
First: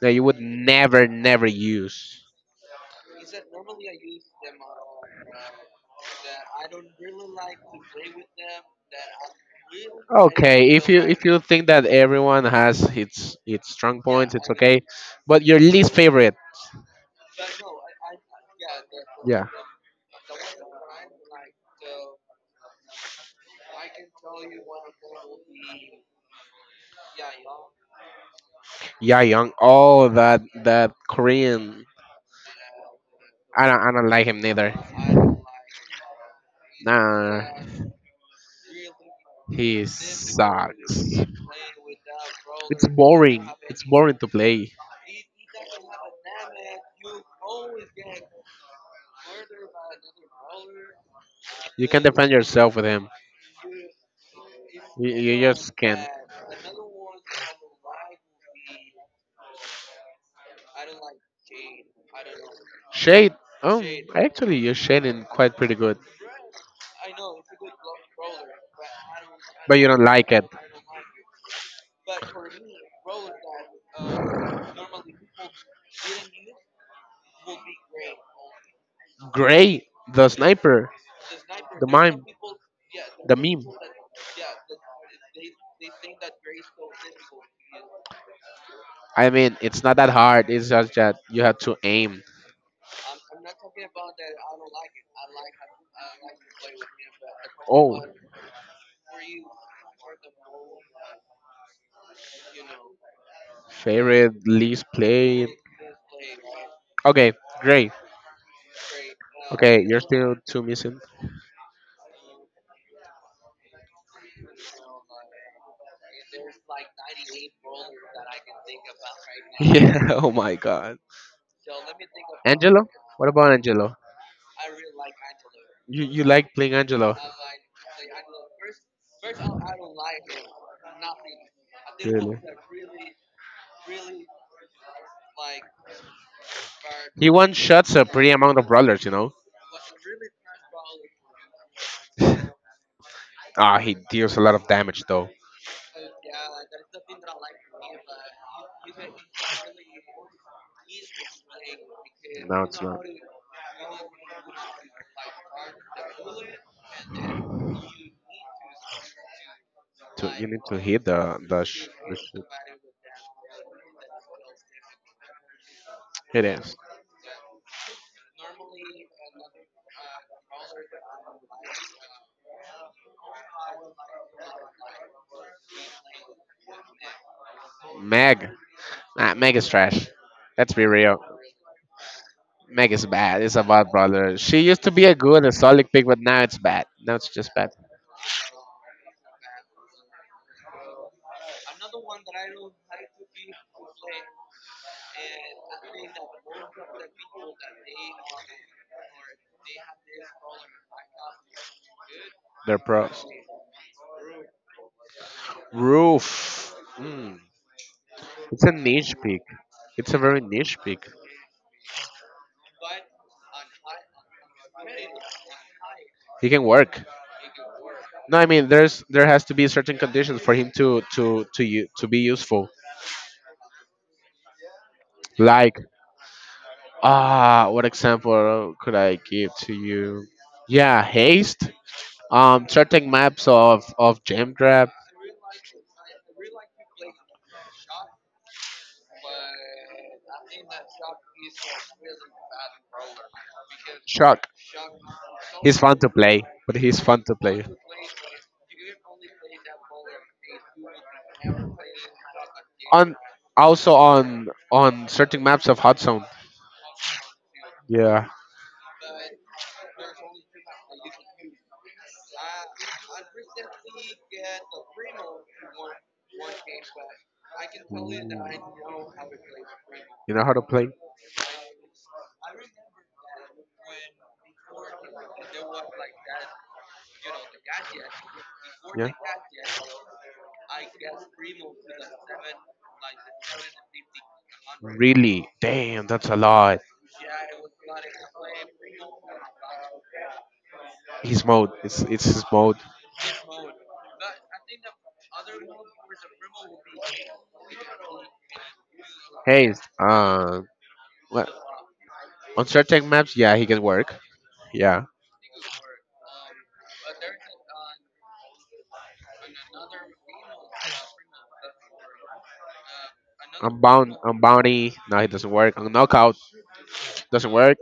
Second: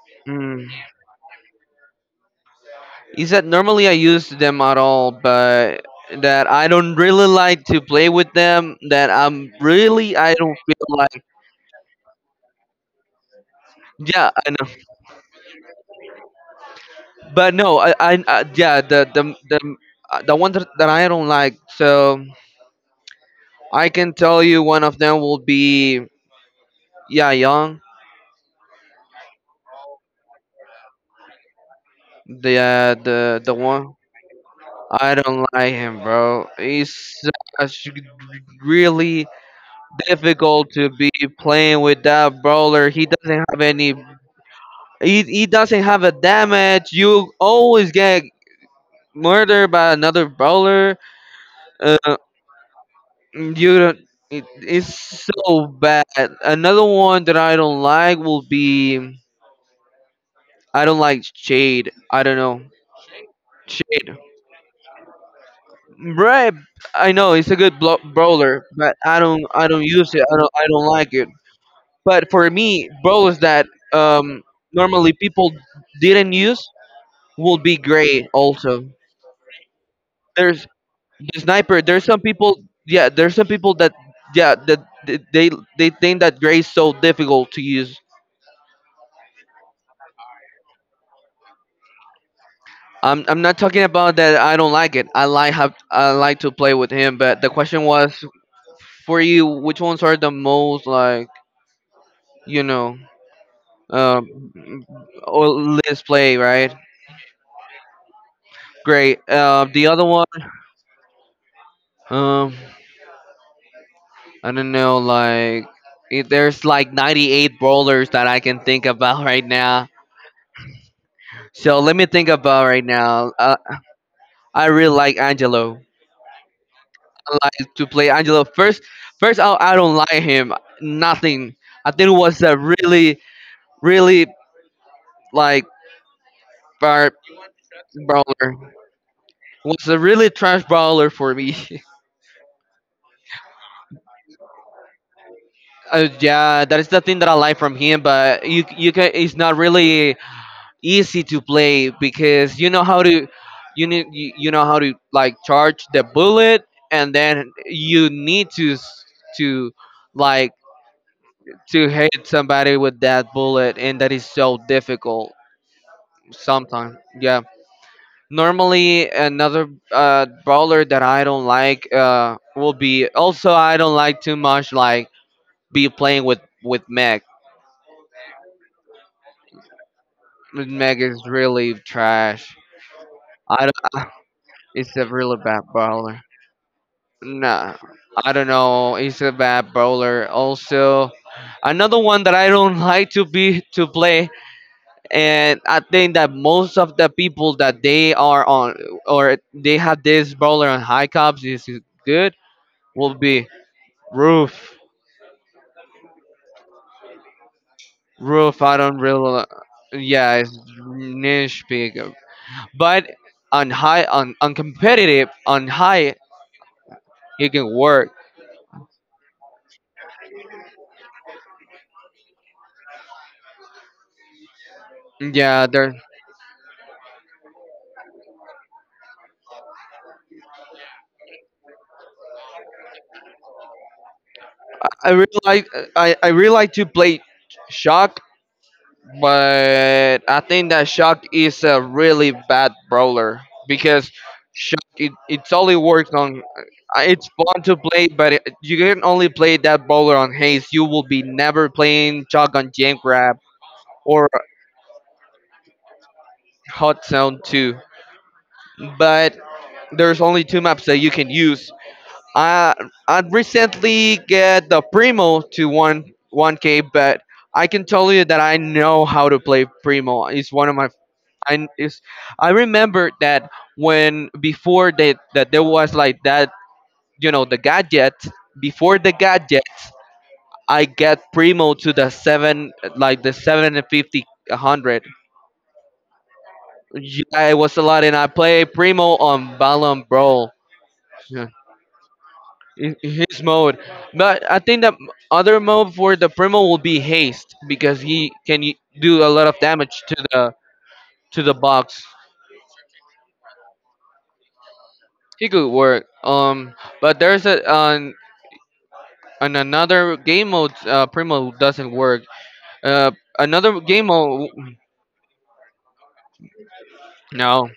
Speaker 1: That you would
Speaker 2: mm,
Speaker 1: never, never use.
Speaker 2: is that normally I use them at all, but that I don't really like to play with them, that I'm really, I don't
Speaker 1: Okay,
Speaker 2: feel
Speaker 1: if you
Speaker 2: like,
Speaker 1: if you think that everyone has its strong
Speaker 2: yeah,
Speaker 1: points, it's
Speaker 2: I know.
Speaker 1: okay. But your least favorite.
Speaker 2: But no, I yeah, the the,
Speaker 1: Yeah.
Speaker 2: the the one that, that I don't like. So I can tell you one of them will be, yeah, Young,
Speaker 1: Yeah, Young. Oh, that Korean.
Speaker 2: the
Speaker 1: i don't i
Speaker 2: one.
Speaker 1: don't like him neither.
Speaker 2: I don't like him, bro. He's
Speaker 1: Nah,
Speaker 2: such, really
Speaker 1: he
Speaker 2: difficult to be
Speaker 1: sucks.
Speaker 2: playing with that
Speaker 1: It's
Speaker 2: brawler. He doesn't
Speaker 1: boring.
Speaker 2: have
Speaker 1: It's
Speaker 2: any.
Speaker 1: boring to play.
Speaker 2: He doesn't have a damage. You always get murdered by another brawler.
Speaker 1: You
Speaker 2: Uh,
Speaker 1: can defend yourself with him.
Speaker 2: you don't. It,
Speaker 1: you,
Speaker 2: it's
Speaker 1: you
Speaker 2: so
Speaker 1: just
Speaker 2: bad.
Speaker 1: can't.
Speaker 2: Another one that I don't like will be, I don't like Shade. I don't know.
Speaker 1: Shade. Oh,
Speaker 2: Shade.
Speaker 1: actually, you're shading quite pretty good,
Speaker 2: Right, I know it's a good brawler, but I
Speaker 1: but
Speaker 2: don't
Speaker 1: you don't
Speaker 2: use it.
Speaker 1: like it.
Speaker 2: I don't like it. But for me, brawlers that um normally people didn't use will be great also.
Speaker 1: Gray, the
Speaker 2: There's
Speaker 1: sniper,
Speaker 2: the sniper.
Speaker 1: the
Speaker 2: There's some
Speaker 1: mime,
Speaker 2: people. Yeah,
Speaker 1: the
Speaker 2: there's some
Speaker 1: meme.
Speaker 2: people that, yeah, that they think that Gray is so difficult to use.
Speaker 1: I mean, it's not that hard. It's just that you have to aim.
Speaker 2: I'm not talking about that. I don't like it. I like to play with him. But the question
Speaker 1: Oh,
Speaker 2: was for you, which ones are the most like you know
Speaker 1: favorite
Speaker 2: Um,
Speaker 1: least
Speaker 2: or
Speaker 1: played.
Speaker 2: let's play, right?
Speaker 1: Okay, Gray.
Speaker 2: Great. The
Speaker 1: Okay, you're
Speaker 2: other one,
Speaker 1: still two missing.
Speaker 2: um, I don't know, like, if there's like 98 brawlers that I can think about *laughs* right
Speaker 1: *laughs*
Speaker 2: now.
Speaker 1: Yeah. Oh my God.
Speaker 2: So let me think about right
Speaker 1: Angelo? What
Speaker 2: now.
Speaker 1: about Angelo?
Speaker 2: I really like Angelo.
Speaker 1: You like playing Angelo?
Speaker 2: I like to play Angelo first. First, I don't like him. Nothing. I think it
Speaker 1: Really?
Speaker 2: was a really, really like bar
Speaker 1: He one shots a pretty
Speaker 2: brawler.
Speaker 1: amount of brawlers.
Speaker 2: Was a really trash brawler for me. *laughs*
Speaker 1: Ah, he deals a lot of damage though.
Speaker 2: Yeah, that is the thing that I like from him. But you can. It's not really easy to play because
Speaker 1: No,
Speaker 2: you
Speaker 1: it's
Speaker 2: know
Speaker 1: not.
Speaker 2: how to, you need, you know how to like charge the bullet, and then you need to, to,
Speaker 1: You
Speaker 2: like
Speaker 1: need to hit the the,
Speaker 2: to
Speaker 1: sh- the
Speaker 2: hit
Speaker 1: sh-
Speaker 2: somebody with that bullet, and that is so difficult
Speaker 1: It is.
Speaker 2: sometimes. Yeah.
Speaker 1: Normally,
Speaker 2: Normally,
Speaker 1: another
Speaker 2: another brawler that I don't like will be, also I don't like too much like be playing with Mech.
Speaker 1: Meg. Nah, Meg is trash. Let's be
Speaker 2: Meg
Speaker 1: real.
Speaker 2: is really trash.
Speaker 1: Meg is bad. It's a
Speaker 2: I
Speaker 1: bad
Speaker 2: don't,
Speaker 1: brother. She
Speaker 2: *laughs*
Speaker 1: used to
Speaker 2: he's
Speaker 1: be
Speaker 2: a
Speaker 1: a
Speaker 2: really
Speaker 1: good and
Speaker 2: bad
Speaker 1: solid pick, but
Speaker 2: bowler.
Speaker 1: now it's bad. Now it's just bad.
Speaker 2: Nah, I don't know. He's a bad bowler. Also, another one that I don't *laughs* like to be to play, and I think that most of the people that they are on or they have this bowler on high cups is good,
Speaker 1: They're
Speaker 2: will
Speaker 1: pros.
Speaker 2: be Roof.
Speaker 1: Roof. Mm. It's
Speaker 2: Roof.
Speaker 1: a
Speaker 2: I don't
Speaker 1: niche pick.
Speaker 2: really.
Speaker 1: It's a
Speaker 2: Yeah,
Speaker 1: very
Speaker 2: it's
Speaker 1: niche pick.
Speaker 2: niche pick, but on high on competitive on high,
Speaker 1: He can work.
Speaker 2: it can work.
Speaker 1: No, I mean there has to be certain conditions for him to you to be useful.
Speaker 2: Yeah,
Speaker 1: Like,
Speaker 2: there.
Speaker 1: ah, what example could I give to you? Yeah, haste. Certain maps of Jam Grab.
Speaker 2: I really like. I really like to play Shock, but I think that Shock is a really bad brawler because
Speaker 1: Shock.
Speaker 2: Shock, it it's
Speaker 1: He's
Speaker 2: only
Speaker 1: fun to
Speaker 2: works
Speaker 1: play,
Speaker 2: on.
Speaker 1: but he's fun
Speaker 2: It's
Speaker 1: to play.
Speaker 2: fun to play, but it, you can only play that brawler on Haze. You will be never playing Shock on Jam
Speaker 1: On,
Speaker 2: Grab
Speaker 1: also
Speaker 2: or
Speaker 1: on certain maps of Hot Zone.
Speaker 2: Hot Zone Two.
Speaker 1: Yeah.
Speaker 2: But there's only two maps that you can use. I I recently get the Primo to one K, but I can tell you that I know how to play Primo.
Speaker 1: You know
Speaker 2: It's
Speaker 1: how to
Speaker 2: one of
Speaker 1: play?
Speaker 2: my I is I remember that when before that there was like that, you know the gadget, before
Speaker 1: Yeah.
Speaker 2: the gadget, I get Primo to the seven, like the seven and fifty
Speaker 1: 100.
Speaker 2: hundred.
Speaker 1: Really? Damn, that's a lot.
Speaker 2: Yeah, it was a lot, and I play Primo on Ballon Brawl.
Speaker 1: His
Speaker 2: Yeah,
Speaker 1: mode. It's his mode.
Speaker 2: in his mode. But I think that other mode for the Primo will be haste, because he can do a lot of
Speaker 1: Hey,
Speaker 2: damage
Speaker 1: uh,
Speaker 2: to
Speaker 1: what?
Speaker 2: the box.
Speaker 1: On certain maps, yeah, he can work. Yeah.
Speaker 2: He could work. But there's a on another game mode Primo doesn't work. Uh,
Speaker 1: Another
Speaker 2: another game
Speaker 1: Unbound,
Speaker 2: mode,
Speaker 1: Unbounty, no, he doesn't work. On Knockout, doesn't
Speaker 2: no,
Speaker 1: work.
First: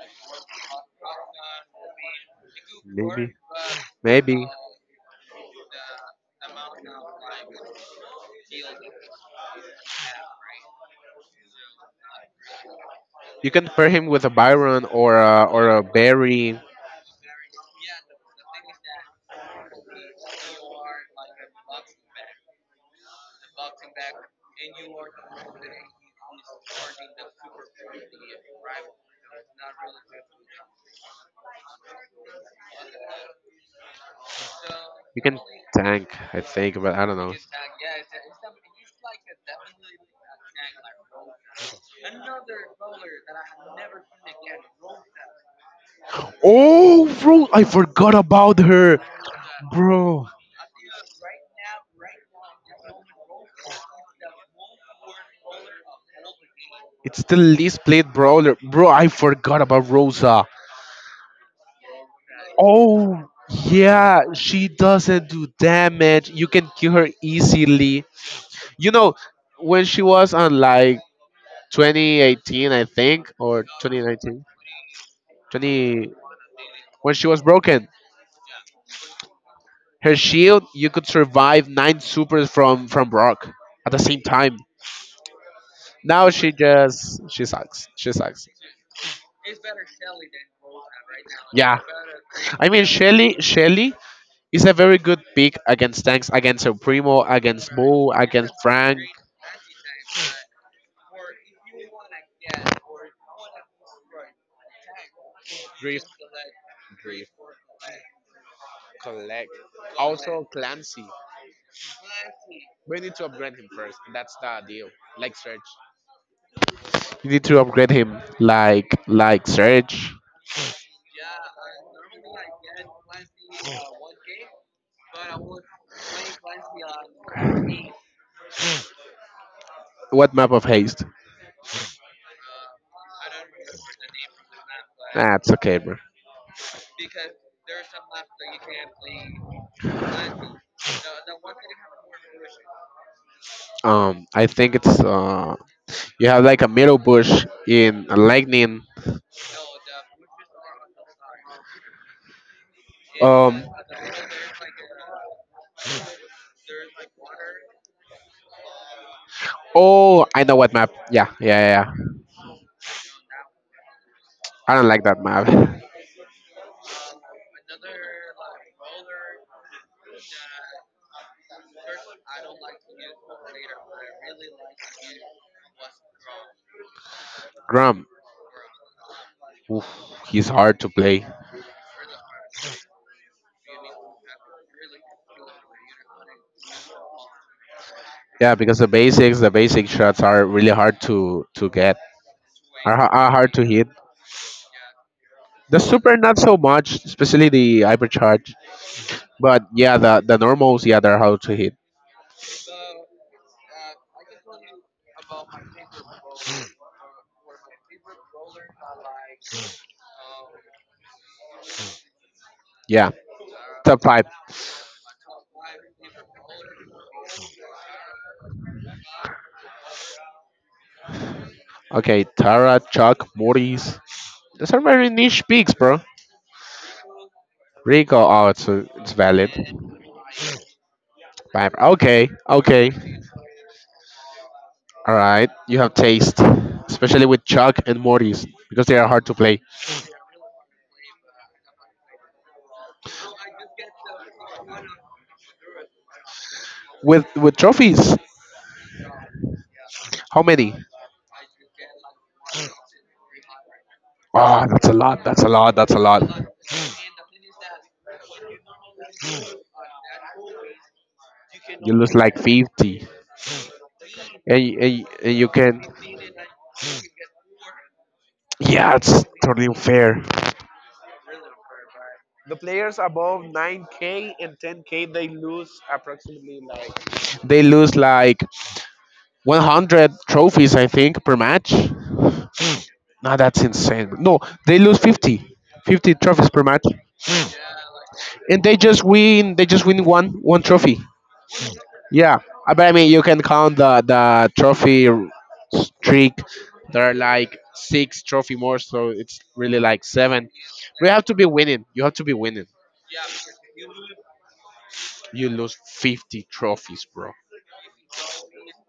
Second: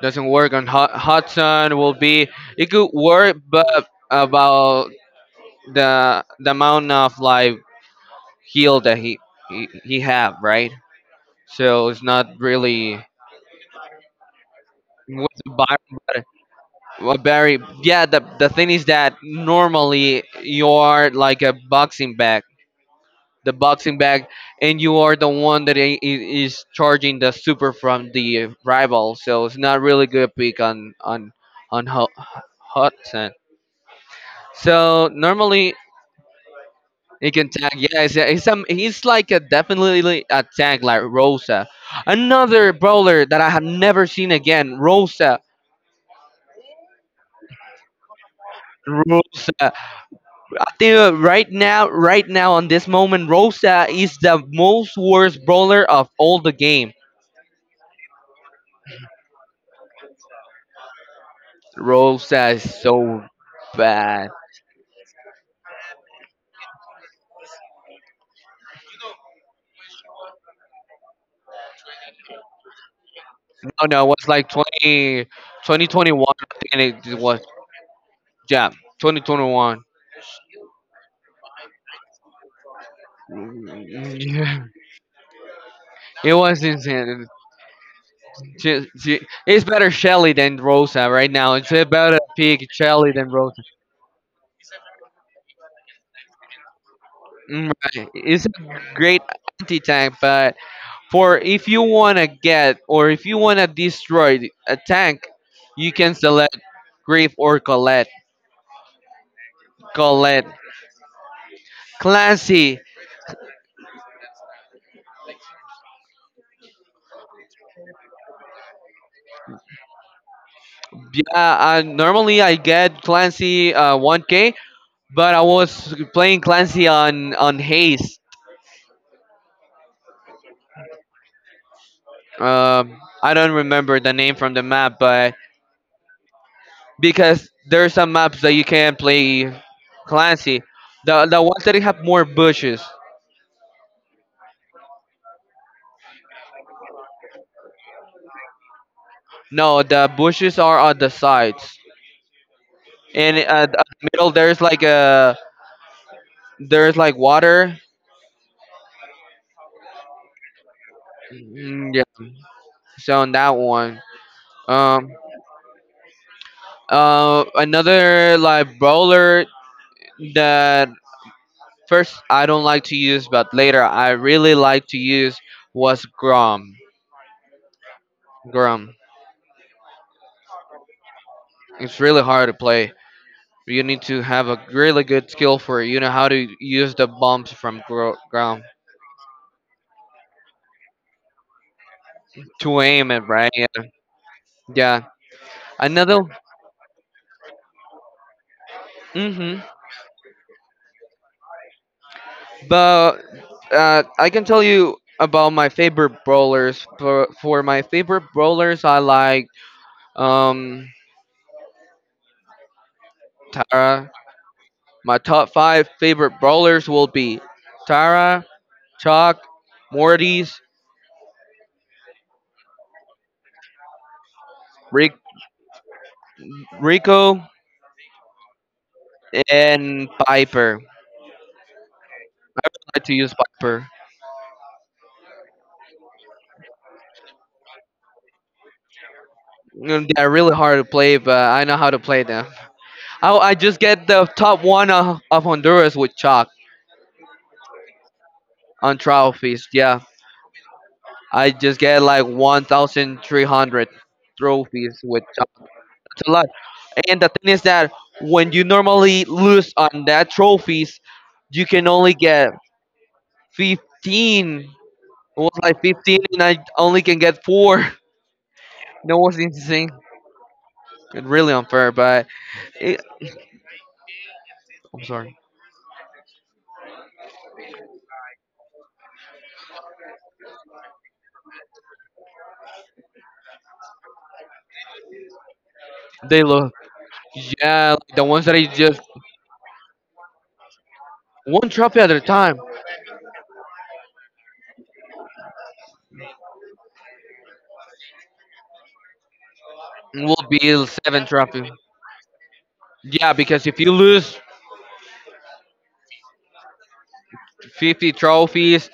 Speaker 2: doesn't work on Hot Sun, will be, it could
Speaker 1: Maybe.
Speaker 2: work, but
Speaker 1: Maybe.
Speaker 2: about the amount of like heal that he have right. So it's not really
Speaker 1: You can pair him with a Byron
Speaker 2: with
Speaker 1: or a Barry.
Speaker 2: Well, Barry. Yeah, the thing is that normally you are like a boxing bag, the boxing bag, and you are the one that is charging the super from the rival. So it's not really good pick on on Ho- Hudson. So
Speaker 1: You can
Speaker 2: normally
Speaker 1: tank, I think, but I don't
Speaker 2: he
Speaker 1: know.
Speaker 2: can tag. Yeah, he's like a definitely a tag like Rosa, another brawler that I have never seen again. Rosa.
Speaker 1: Oh, bro, I forgot about her,
Speaker 2: Rosa.
Speaker 1: bro.
Speaker 2: Dude, right now, on this moment, Rosa is the most worst brawler of all the game.
Speaker 1: It's the least played brawler, bro. I forgot about Rosa.
Speaker 2: Rosa is so
Speaker 1: Oh, yeah,
Speaker 2: bad.
Speaker 1: she doesn't do damage. You can kill her easily. You know, when she was on like 2018, I think, or
Speaker 2: No, no, it was
Speaker 1: 2019,
Speaker 2: like 20,
Speaker 1: 20,
Speaker 2: 2021. I think
Speaker 1: when
Speaker 2: it
Speaker 1: she
Speaker 2: was.
Speaker 1: was broken.
Speaker 2: Yeah, 2021.
Speaker 1: Her shield, you could survive 9 supers from Brock at the same time.
Speaker 2: *laughs*
Speaker 1: Now
Speaker 2: It
Speaker 1: she
Speaker 2: was
Speaker 1: just
Speaker 2: insane.
Speaker 1: she sucks. She sucks.
Speaker 2: She, she, it's better Shelly than Rosa right now. It's
Speaker 1: Yeah.
Speaker 2: a better pick
Speaker 1: I mean,
Speaker 2: Shelly than
Speaker 1: Shelly
Speaker 2: Rosa.
Speaker 1: Shelly is a very good pick against tanks, against El Primo,
Speaker 2: Mm,
Speaker 1: against
Speaker 2: right.
Speaker 1: Boo,
Speaker 2: It's a
Speaker 1: against Frank.
Speaker 2: great anti tank, but for if you want to get or if you want to destroy a tank, you
Speaker 1: Drift,
Speaker 2: can select
Speaker 1: drift,
Speaker 2: Grief or Colette.
Speaker 1: collect.
Speaker 2: Colette.
Speaker 1: Also Clancy.
Speaker 2: Clancy.
Speaker 1: We need to upgrade him first. That's the deal. Like Surge. You need to upgrade him, like Serge.
Speaker 2: Yeah, normally I get Clancy 1K, but I was playing Clancy on Haze.
Speaker 1: What map of haste?
Speaker 2: I don't remember the name from the map, but
Speaker 1: Nah, it's okay, bro.
Speaker 2: because there are some maps that you can play Clancy. The ones that have more bushes.
Speaker 1: I think it's you have like a middle bush in a lightning.
Speaker 2: No, the bushes are on the sides. And
Speaker 1: Um,
Speaker 2: the middle, there's like water.
Speaker 1: oh, I know what map. Yeah, yeah,
Speaker 2: Mm,
Speaker 1: yeah,
Speaker 2: yeah,
Speaker 1: yeah.
Speaker 2: so on that one,
Speaker 1: I don't like
Speaker 2: um,
Speaker 1: that map. *laughs*
Speaker 2: another like brawler that first I don't like to use, but later I really like to use was Grom.
Speaker 1: Grum,
Speaker 2: Grom.
Speaker 1: oof, he's hard to play.
Speaker 2: It's really hard to play. You need to have a really good skill for it. You know how to use the bumps from
Speaker 1: Yeah,
Speaker 2: Grom
Speaker 1: because the basics, the basic shots are really hard to get.
Speaker 2: to
Speaker 1: Are, ha-
Speaker 2: aim it
Speaker 1: are
Speaker 2: right.
Speaker 1: hard to hit.
Speaker 2: Yeah. Yeah.
Speaker 1: The super
Speaker 2: Another.
Speaker 1: not so much, especially the hypercharge.
Speaker 2: Mhm.
Speaker 1: But yeah, the normals, yeah, they're hard to hit.
Speaker 2: But I can tell you about my favorite brawlers. For my favorite brawlers, I like um,
Speaker 1: Yeah, top
Speaker 2: Tara.
Speaker 1: five.
Speaker 2: My top five favorite brawlers will be Tara, Chalk, Mortis,
Speaker 1: Okay, Tara, Chuck, Morty's. Those are very
Speaker 2: Rick,
Speaker 1: niche picks, bro.
Speaker 2: Rico,
Speaker 1: Rico, oh, it's valid.
Speaker 2: and Piper. I
Speaker 1: Vibe. Okay,
Speaker 2: really
Speaker 1: okay,
Speaker 2: like to use Piper.
Speaker 1: all right. You have taste, especially with Chuck and Morty's because they are hard to play.
Speaker 2: Mm, they're really hard to play, but I know how to play them. I just get the top one of Honduras with Chalk
Speaker 1: With trophies,
Speaker 2: on trophies. Yeah.
Speaker 1: how many?
Speaker 2: I just get like 1,300
Speaker 1: Ah, that's a
Speaker 2: trophies with.
Speaker 1: lot. That's a lot. That's a
Speaker 2: That's
Speaker 1: lot.
Speaker 2: a lot. And the thing is that when you normally lose on that trophies, you can
Speaker 1: You
Speaker 2: only
Speaker 1: lose like
Speaker 2: get
Speaker 1: 50. And,
Speaker 2: 15.
Speaker 1: y- and, y- and
Speaker 2: It was
Speaker 1: you can.
Speaker 2: like 15 and I only can get 4. *laughs*
Speaker 1: Yeah,
Speaker 2: That
Speaker 1: it's
Speaker 2: was
Speaker 1: totally
Speaker 2: insane.
Speaker 1: unfair.
Speaker 2: It's really unfair, but
Speaker 1: The
Speaker 2: it,
Speaker 1: players above 9k and
Speaker 2: I'm
Speaker 1: 10k, they
Speaker 2: sorry.
Speaker 1: lose approximately like, they lose like 100 trophies, I think, per match. No, that's insane. No, they lose 50, 50
Speaker 2: They
Speaker 1: trophies per
Speaker 2: look,
Speaker 1: match.
Speaker 2: yeah, like the ones that
Speaker 1: And
Speaker 2: is
Speaker 1: they
Speaker 2: just
Speaker 1: just win. They just win one trophy.
Speaker 2: one trophy at a
Speaker 1: Yeah,
Speaker 2: time
Speaker 1: I- but I mean, you can count the trophy streak. There are like six trophy more, so it's really like
Speaker 2: will
Speaker 1: seven.
Speaker 2: be
Speaker 1: But you
Speaker 2: seven
Speaker 1: have to be
Speaker 2: trophy.
Speaker 1: winning. You have to be winning.
Speaker 2: Yeah, because if you lose
Speaker 1: You lose 50 trophies, bro.
Speaker 2: 50 trophies.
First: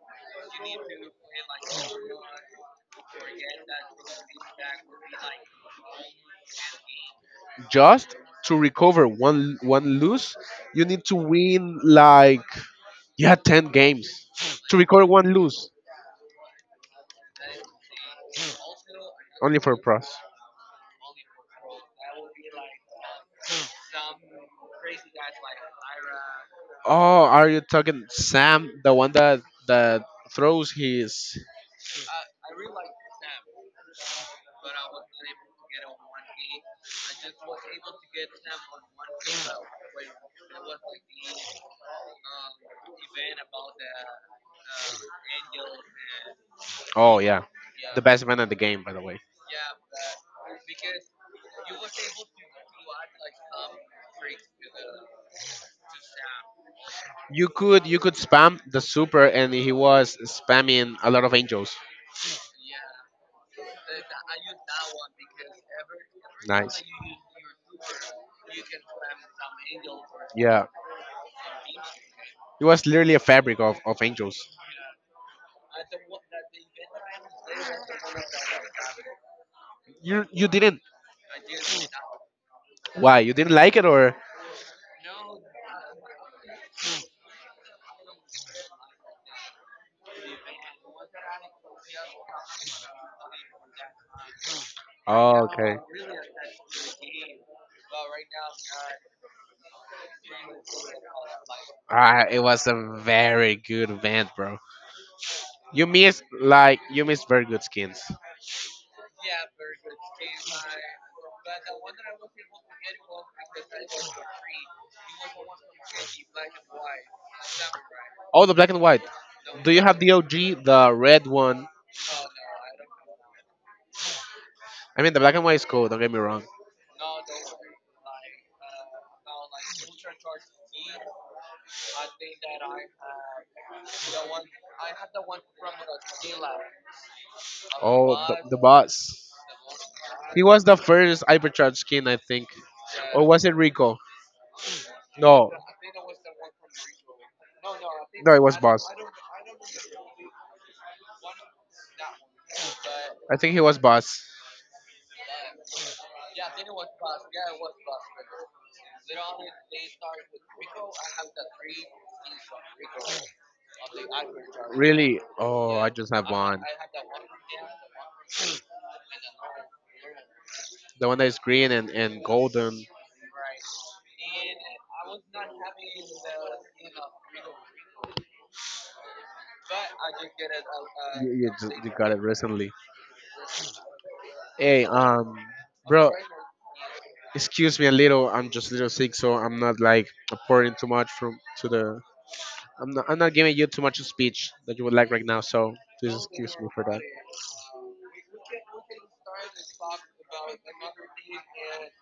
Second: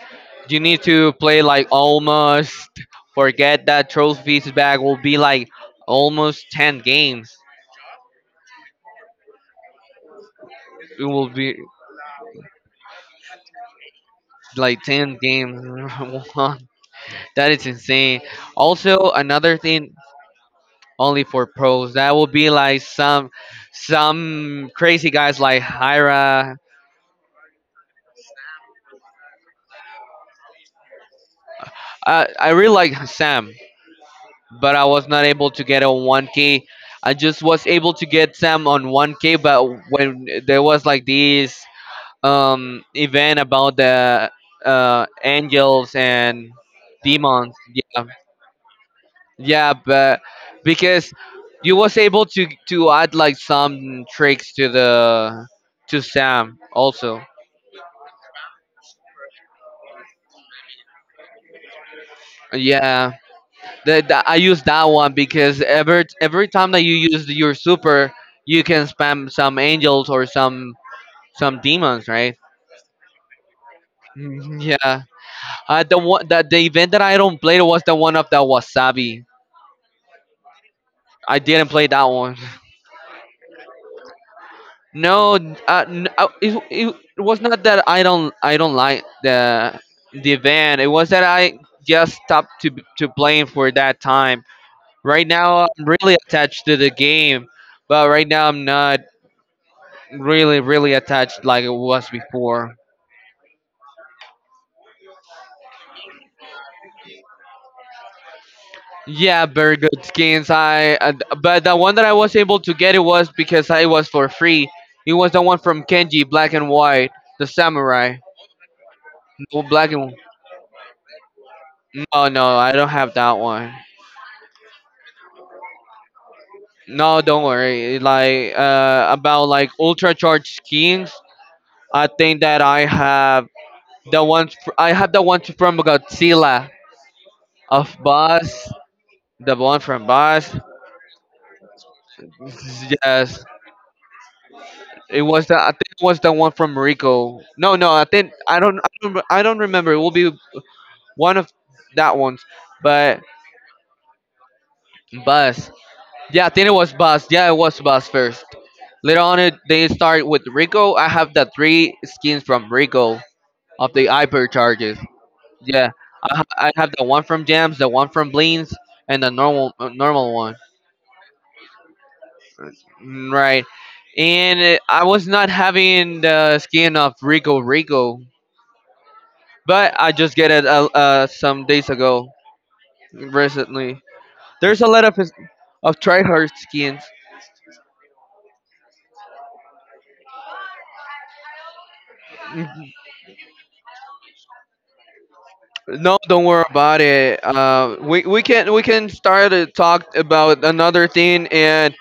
Speaker 2: You need to play like almost forget that trophies back will be like almost 10 games.
Speaker 1: Just to recover one lose, you
Speaker 2: It
Speaker 1: need to
Speaker 2: will be
Speaker 1: win like, yeah, 10 games to
Speaker 2: like
Speaker 1: recover
Speaker 2: 10
Speaker 1: one lose.
Speaker 2: games. *laughs* That is insane. Also another
Speaker 1: Only for
Speaker 2: thing
Speaker 1: pros.
Speaker 2: only for pros. That will be like some crazy guys like Hyra.
Speaker 1: Oh, are you talking Sam, the one that that throws his?
Speaker 2: I really like Sam, but I was not able to get a 1K. I just was able to get Sam on 1K, but when there was like these event about the angels and
Speaker 1: Oh yeah,
Speaker 2: demons,
Speaker 1: the
Speaker 2: yeah,
Speaker 1: best man at the game, by the way.
Speaker 2: yeah, but because you was able to add like some tricks to the to sam also,
Speaker 1: You could spam the super, and he was spamming a lot of angels.
Speaker 2: yeah, I use that one because every time
Speaker 1: Nice.
Speaker 2: that you use your super you can spam some angels or
Speaker 1: Yeah,
Speaker 2: some demons, right?
Speaker 1: it was literally a fabric of angels.
Speaker 2: Mhm, yeah, the one that the event that I don't play was the one of the wasabi.
Speaker 1: You didn't.
Speaker 2: I didn't play that one.
Speaker 1: Why you didn't like it or?
Speaker 2: No, it, it was not that I don't like the event. It was that I just stopped to playing for that time. Right
Speaker 1: Oh,
Speaker 2: now,
Speaker 1: okay.
Speaker 2: I'm really attached to the game, but right now I'm not really really attached like it was
Speaker 1: Ah, it was
Speaker 2: before.
Speaker 1: a very good event, bro. You missed like you missed very good skins.
Speaker 2: Yeah, very good skins. I but the one that I was able to get it was because I was for free. It was the one from Kenji, black and white, the samurai.
Speaker 1: Oh, the black and white.
Speaker 2: No
Speaker 1: Do you
Speaker 2: black
Speaker 1: have the
Speaker 2: and
Speaker 1: OG, the red one?
Speaker 2: no, no, I don't have that one.
Speaker 1: I mean, the black and white is cool. Don't get me wrong.
Speaker 2: No, don't worry. Like about like ultra charged skins, I think that I have the ones I have the ones from Godzilla of
Speaker 1: Oh, the
Speaker 2: Buzz,
Speaker 1: boss.
Speaker 2: the one from
Speaker 1: He
Speaker 2: Buzz.
Speaker 1: was the first hypercharge skin, I think. Or was
Speaker 2: Yes,
Speaker 1: it Rico?
Speaker 2: it was
Speaker 1: No,
Speaker 2: the I think it was the one from Rico. No, no, I think
Speaker 1: no, it was boss.
Speaker 2: I don't, I don't remember. It will be one of that ones, but
Speaker 1: I think he was boss.
Speaker 2: Buzz. Yeah, I think it was Buzz. Yeah, it was Buzz first. Later on, it, they start with Rico. I have the three skins from Rico. Of the Iber charges.
Speaker 1: Really? Oh,
Speaker 2: Yeah,
Speaker 1: I just have one.
Speaker 2: I have the one from Jams, the one from Bleens, and the normal normal one.
Speaker 1: The one that is green and golden.
Speaker 2: Mm, right, and I was not having the skin of Rico, but I just get it
Speaker 1: You,
Speaker 2: some
Speaker 1: just,
Speaker 2: days
Speaker 1: you got it
Speaker 2: ago
Speaker 1: recently.
Speaker 2: recently. There's
Speaker 1: Hey,
Speaker 2: a lot of of
Speaker 1: bro,
Speaker 2: tryhard skins.
Speaker 1: excuse me a little. I'm just a little sick, so I'm not like pouring too much from to the. I'm not giving you too much of speech that you would like right now, so please
Speaker 2: No, don't
Speaker 1: excuse
Speaker 2: worry
Speaker 1: me for that.
Speaker 2: about it. We can start to talk about another thing and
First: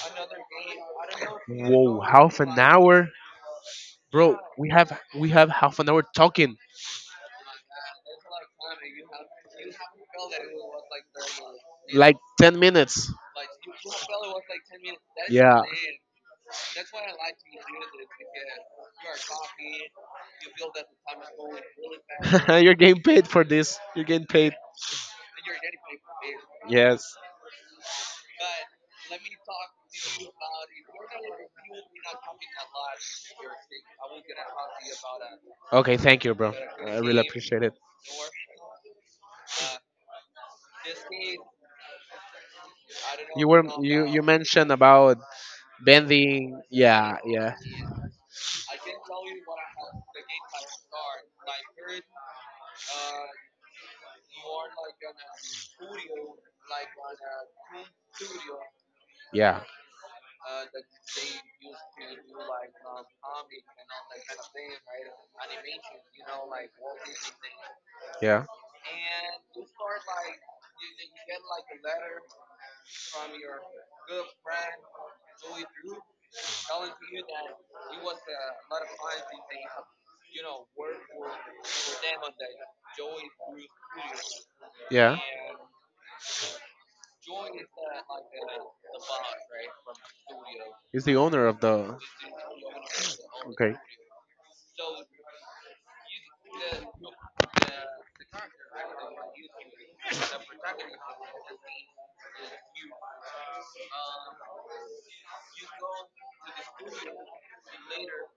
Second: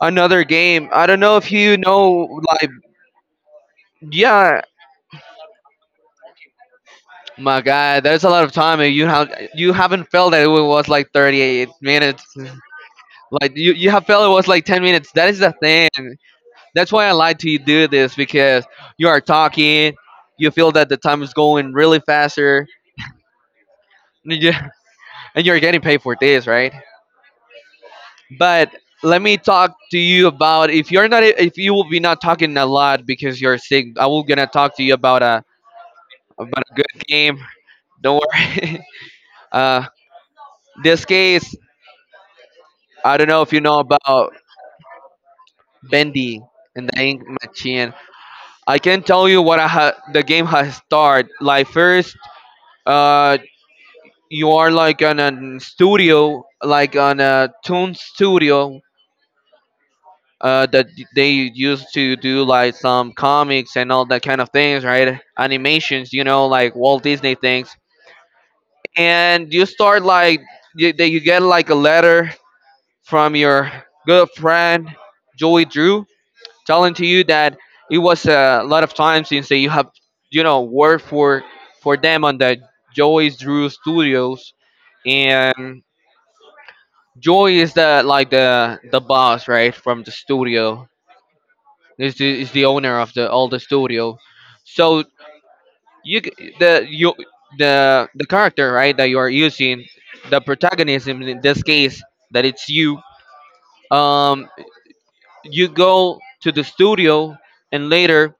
Speaker 2: another game. I don't know if you
Speaker 1: Whoa,
Speaker 2: know,
Speaker 1: half an
Speaker 2: like,
Speaker 1: hour? Bro,
Speaker 2: yeah,
Speaker 1: we have half an hour talking,
Speaker 2: my God, there's a lot of time, and you haven't felt that it was like 38
Speaker 1: like
Speaker 2: minutes.
Speaker 1: 10 minutes.
Speaker 2: Like you have felt it was like 10 minutes. That is the
Speaker 1: Yeah.
Speaker 2: thing. That's why I like to do this because you are talking, you feel that the time is going really
Speaker 1: *laughs*
Speaker 2: faster,
Speaker 1: You're getting paid for this. You're getting
Speaker 2: and
Speaker 1: paid.
Speaker 2: *laughs* and you're getting paid for this, right?
Speaker 1: Yes.
Speaker 2: But let me talk to you about if you're not if you will be not talking a lot because you're sick. I will gonna talk to you
Speaker 1: Okay, thank you, bro.
Speaker 2: about a good
Speaker 1: I really
Speaker 2: game.
Speaker 1: appreciate it.
Speaker 2: Don't worry. *laughs* uh, this case, I don't know
Speaker 1: You
Speaker 2: if you
Speaker 1: were
Speaker 2: know
Speaker 1: you you
Speaker 2: about
Speaker 1: mentioned about
Speaker 2: Bendy
Speaker 1: bending.
Speaker 2: and the
Speaker 1: Yeah,
Speaker 2: Ink
Speaker 1: yeah,
Speaker 2: Machine. I can tell you what the game has started. Like first, uh, you are like on a studio, like on a Toon studio.
Speaker 1: yeah,
Speaker 2: That they used to do like some comics and all that kind of things, right? Animations, you know, like Walt Disney things.
Speaker 1: yeah,
Speaker 2: And you start like that you get like a letter from your good friend Joey Drew, telling to you that it was a lot of time since that you have, you know, worked for them on the Joyce Drew Studios,
Speaker 1: yeah.
Speaker 2: and Joy is the like the boss, right, from the studio.
Speaker 1: He's the owner of the.
Speaker 2: Is the owner of the all the
Speaker 1: Okay.
Speaker 2: studio. So the you the character, right, that you are using the protagonism in this case that it's you. Um, you go to the studio and later